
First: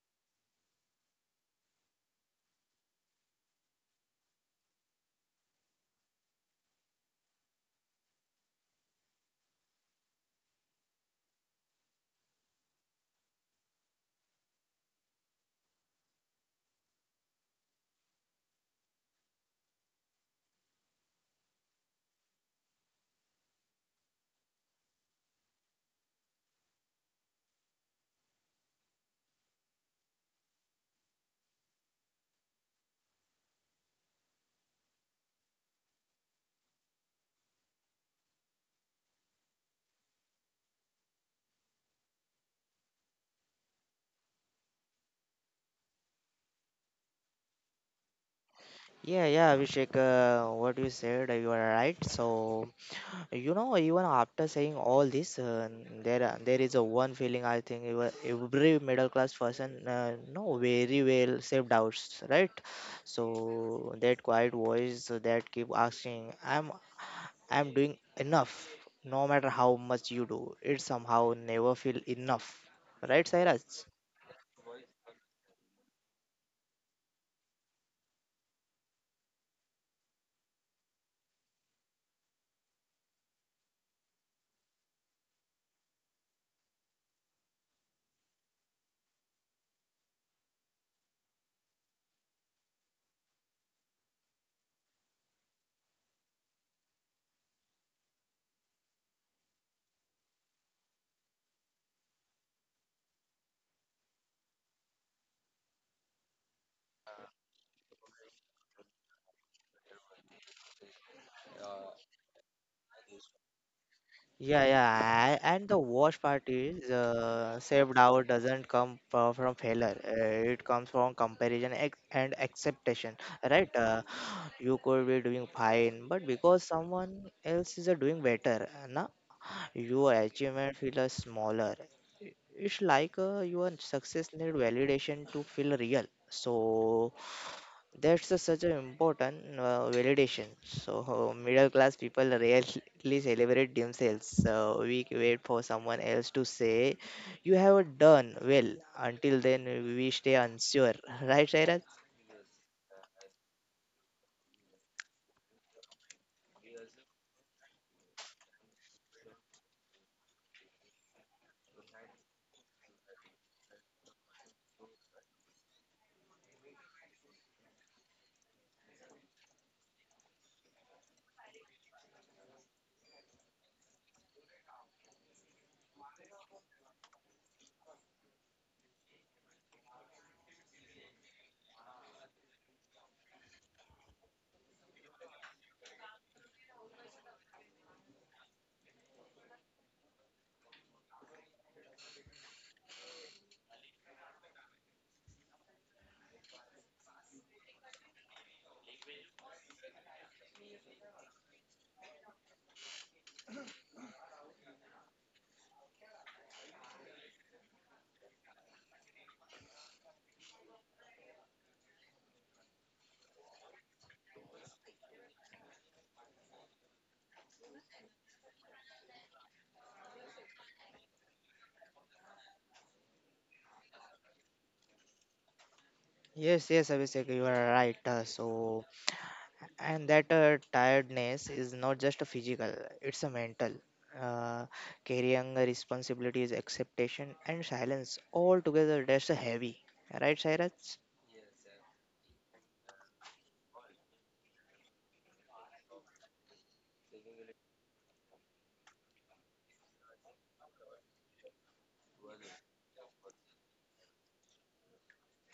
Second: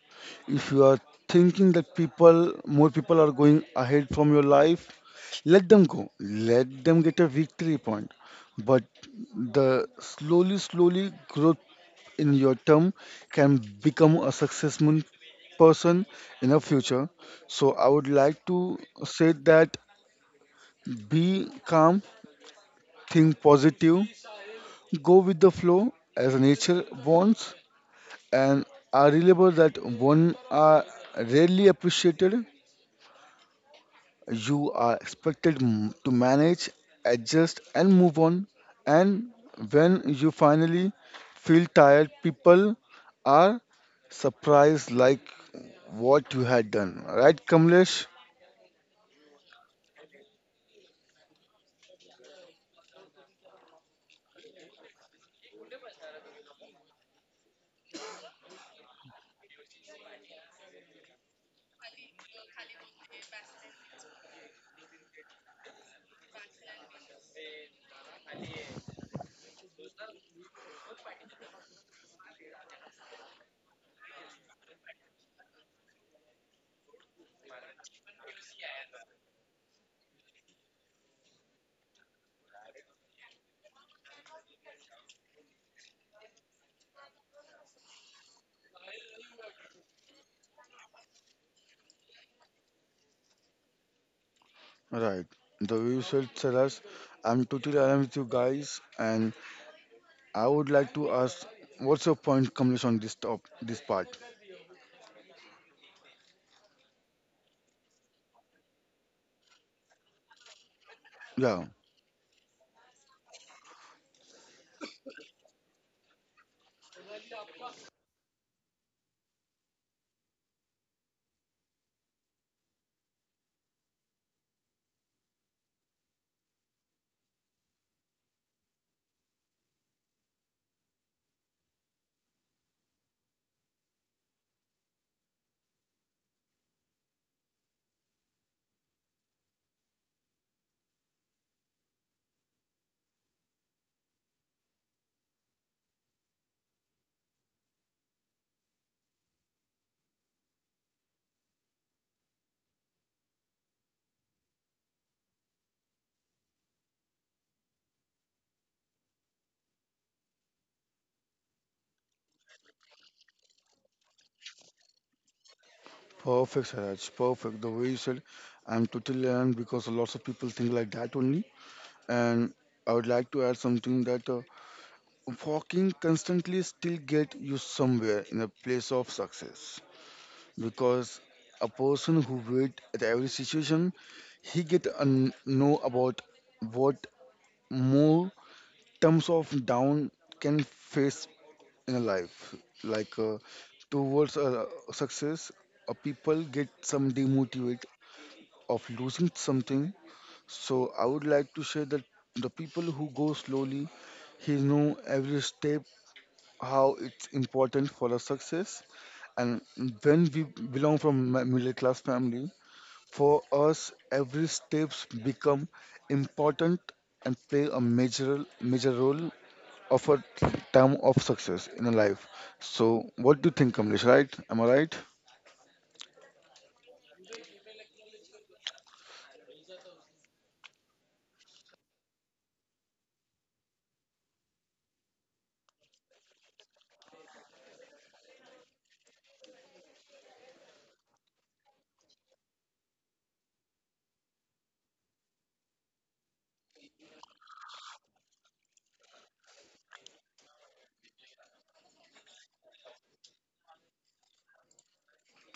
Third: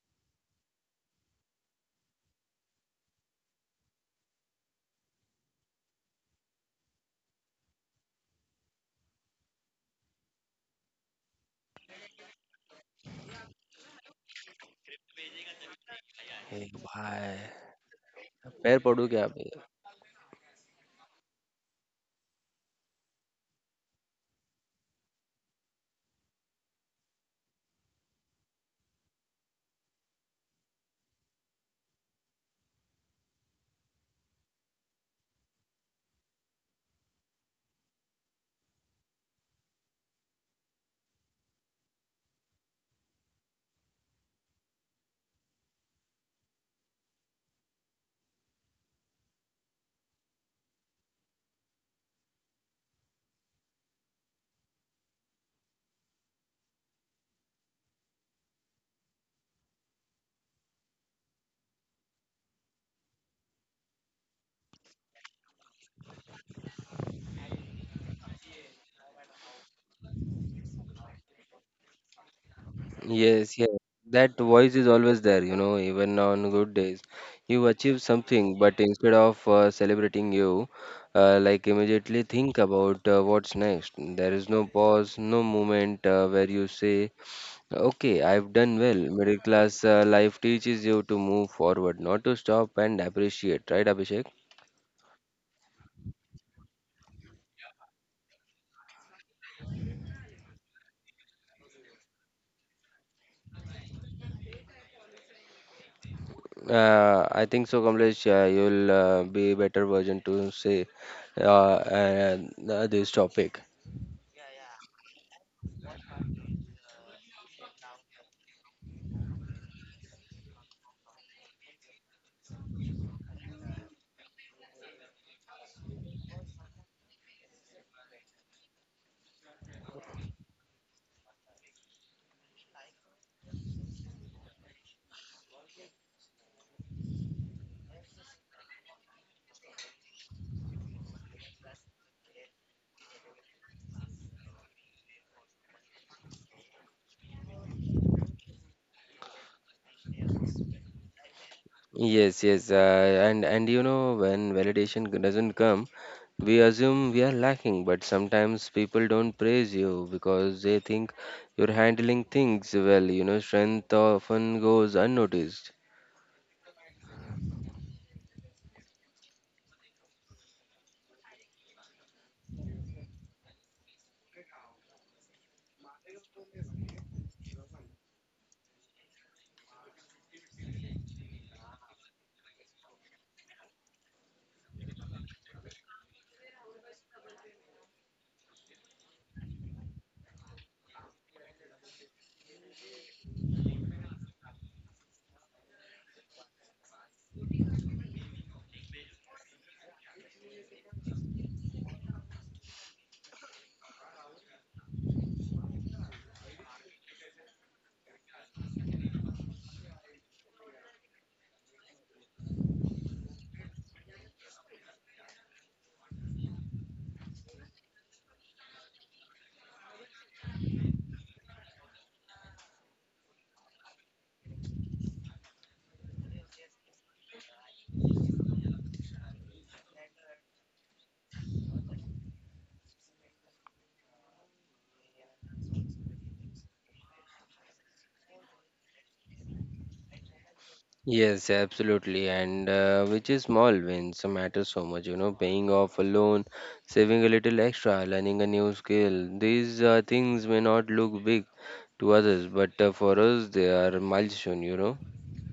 S3: If you are thinking that people, more people are going ahead from your life, let them go. Let them get a victory point. But the slowly growth in your term can become a successful person in the
S2: Hey,
S3: future.
S2: bhai.
S3: So I would like to
S2: Pair padu kya
S3: say
S2: bhai?
S3: that be calm, think positive, go with the flow as nature wants, and I remember that one are rarely appreciated. You are expected to manage, adjust, and move on. And when you finally feel tired, people are surprised like what you had done. Right, Kamlesh?
S1: Yeah, yeah, Abhishek, what you said, you are right. So, even after saying all this, there is a one feeling I think every middle class person know very well: self doubts, right? So that quiet voice that keep asking, "Am I'm doing enough, no matter how much you do. It somehow never feel enough."
S2: Yes,
S1: Right,
S2: yes.
S1: Cyrus?
S2: That voice is always there, you know, even on good days. You achieve something, but instead of celebrating you, immediately think about what's next. There is no pause, no moment where you say, okay, I've done well. Middle class life teaches you to move forward, not to stop and appreciate, right, Abhishek?
S3: Right. The way you said, Saras, I'm totally aligned with you guys, and I would like to ask, what's your point, Kamlesh, on this this part?
S2: I think so, Kamlesh. You'll be better version to say
S3: Yeah,
S2: uh, this topic.
S1: Yeah, yeah. And the worst part is saved out doesn't come from failure. It comes from comparison and acceptation. Right? You could be doing fine, but because someone else is doing better, na, your achievement feels smaller. It's like your success need validation to feel real. So that's such an important validation. So <laughs> middle class people rarely celebrate themselves. So we wait for someone else to say, "You have done well." Until then, we stay unsure, <laughs> right, Shairaj?
S2: Yes, yes. And you know when validation doesn't come, we assume we are lacking. But sometimes people don't praise you because they think you're handling things well. You know, strength often goes unnoticed.
S3: perfect, Saraj, perfect. The way you said, I'm totally aligned because lots of people think like that only. And I would like to add something that walking constantly still get you somewhere in a place of success because a person who wait at every situation, he get a know about what more terms of down can face in a life like towards success, people get some demotivate of losing something, so I would like to share that the people who go slowly he know every step how it's important for a success, and when we belong from middle class family, for us every steps become important and play a major major role of a term of success in a life. So, what do you think, Kamlesh? Right? Am I right?
S1: Yes, yes, Abhishek, you are right. And that tiredness is not just a physical; it's a mental. Uh, Carrying the responsibilities, acceptation, and silence all together. That's a heavy, right, Shairaj?
S2: Yes, absolutely. And which is small wins matter so much, you know, paying off a loan, saving a little extra, learning a new skill. These things may not look big to others, but for us, they are milestone, you know.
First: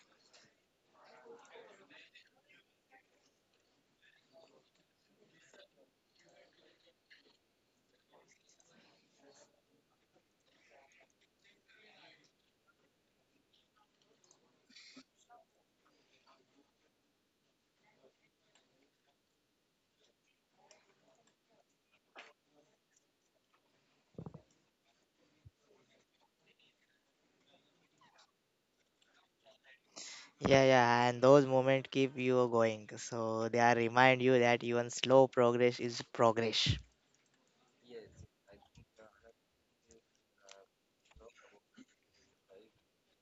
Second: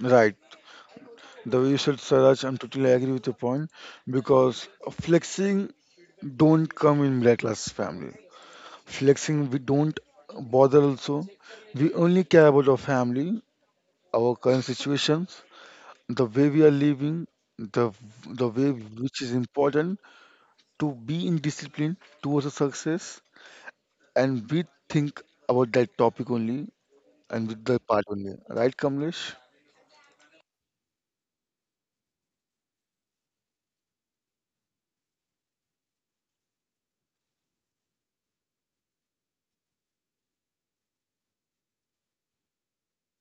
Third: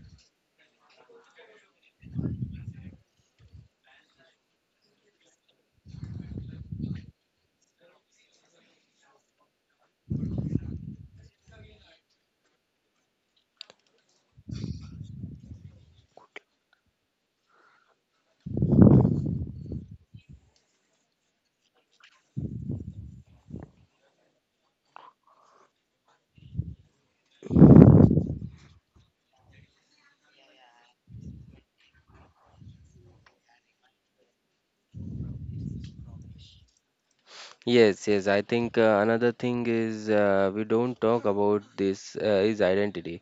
S3: Right. The way you said, Saraj, I'm totally agree with your point because flexing don't come in black class family. Flexing, we don't bother also. We only care about our family, our current situations, the way we are living, the the way which is important to be in discipline towards a success, and we think about that topic only and with the part only. Right, Kamlesh?
S1: Yeah, yeah, and those moments keep you going. So they are remind you that even slow progress is progress.
S2: Yes, yes. I think another thing is we don't talk about this is identity.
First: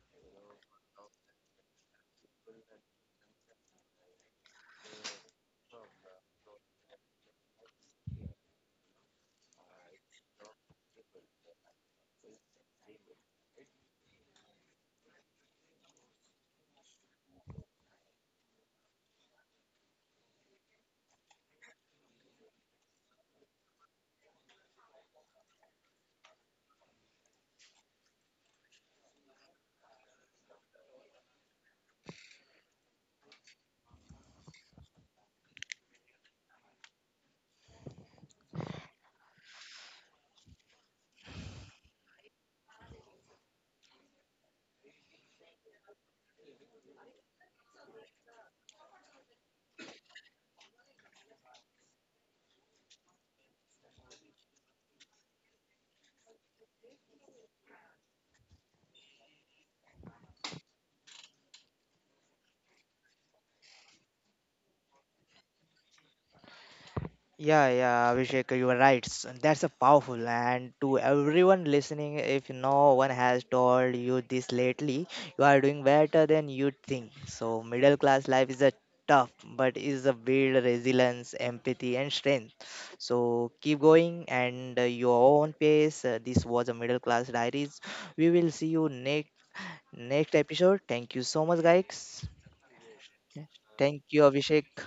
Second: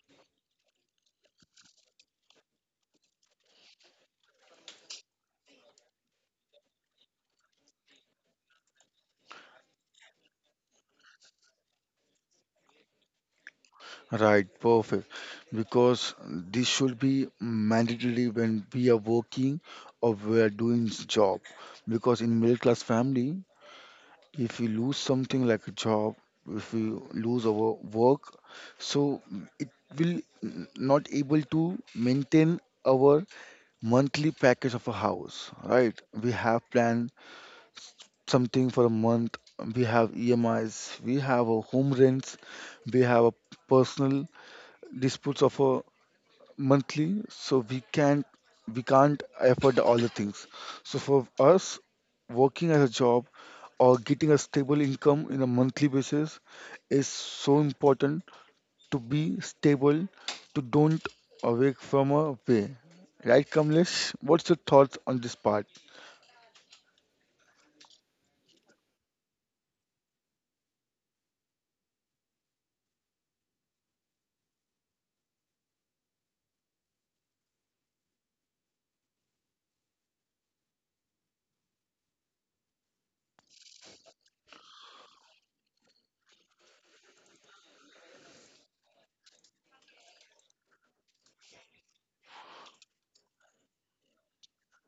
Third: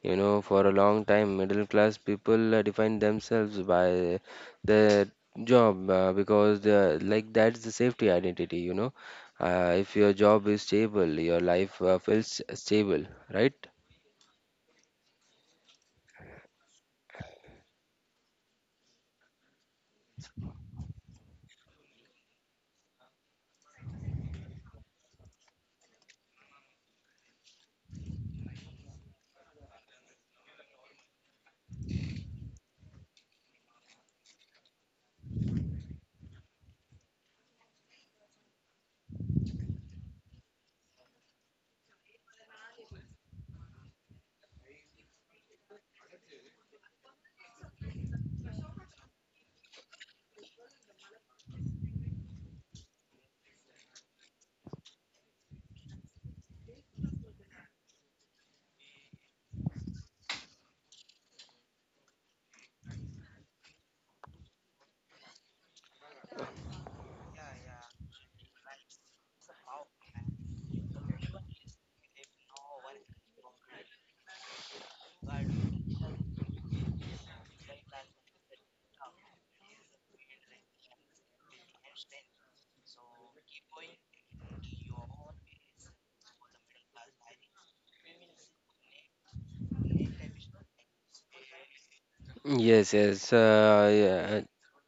S2: You know, for a long time, middle class people define themselves by their job because the like that's the safety identity, you know. If your job is stable, your life feels stable, right?
S3: Right, perfect. Because this should be mandatory when we are working or we are doing job. Because in middle class family, if we lose something like a job, if we lose our work, so it will not able to maintain our monthly package of a house, right? We have plan something for a month. We have EMIs, we have a home rents, we have a personal disputes of a monthly. So we can't afford all the things. So for us, working as a job or getting a stable income in a monthly basis is so important to be stable, to don't awake from a way. Right, Kamlesh? What's your thoughts on this part?
S1: Yeah, yeah, Abhishek, you are right. So that's a powerful. And to everyone listening, if no one has told you this lately, you are doing better than you think. So middle class life is a tough, but is a build resilience, empathy, and strength. So keep going and your own pace. This was a Middle Class Diaries. We will see you next episode. Thank you so much, guys.
S2: Yes, yes.
S1: Thank you,
S2: Yeah.
S1: Abhishek.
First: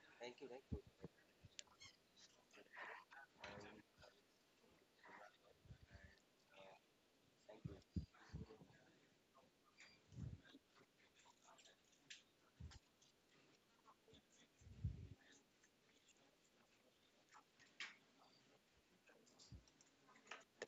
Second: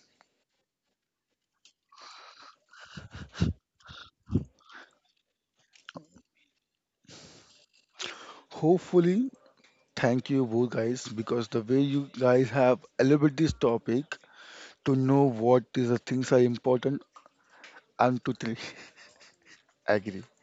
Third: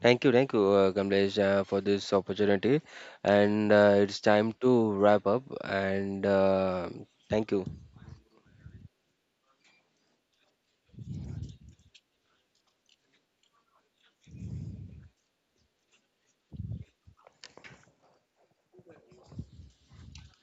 S2: Thank you, Kamlesh, for this opportunity. And it's time to wrap up. And thank you.
S3: Hopefully, thank you both guys because the way you guys have elaborated this topic to know what is the things are important and to three <laughs> agree.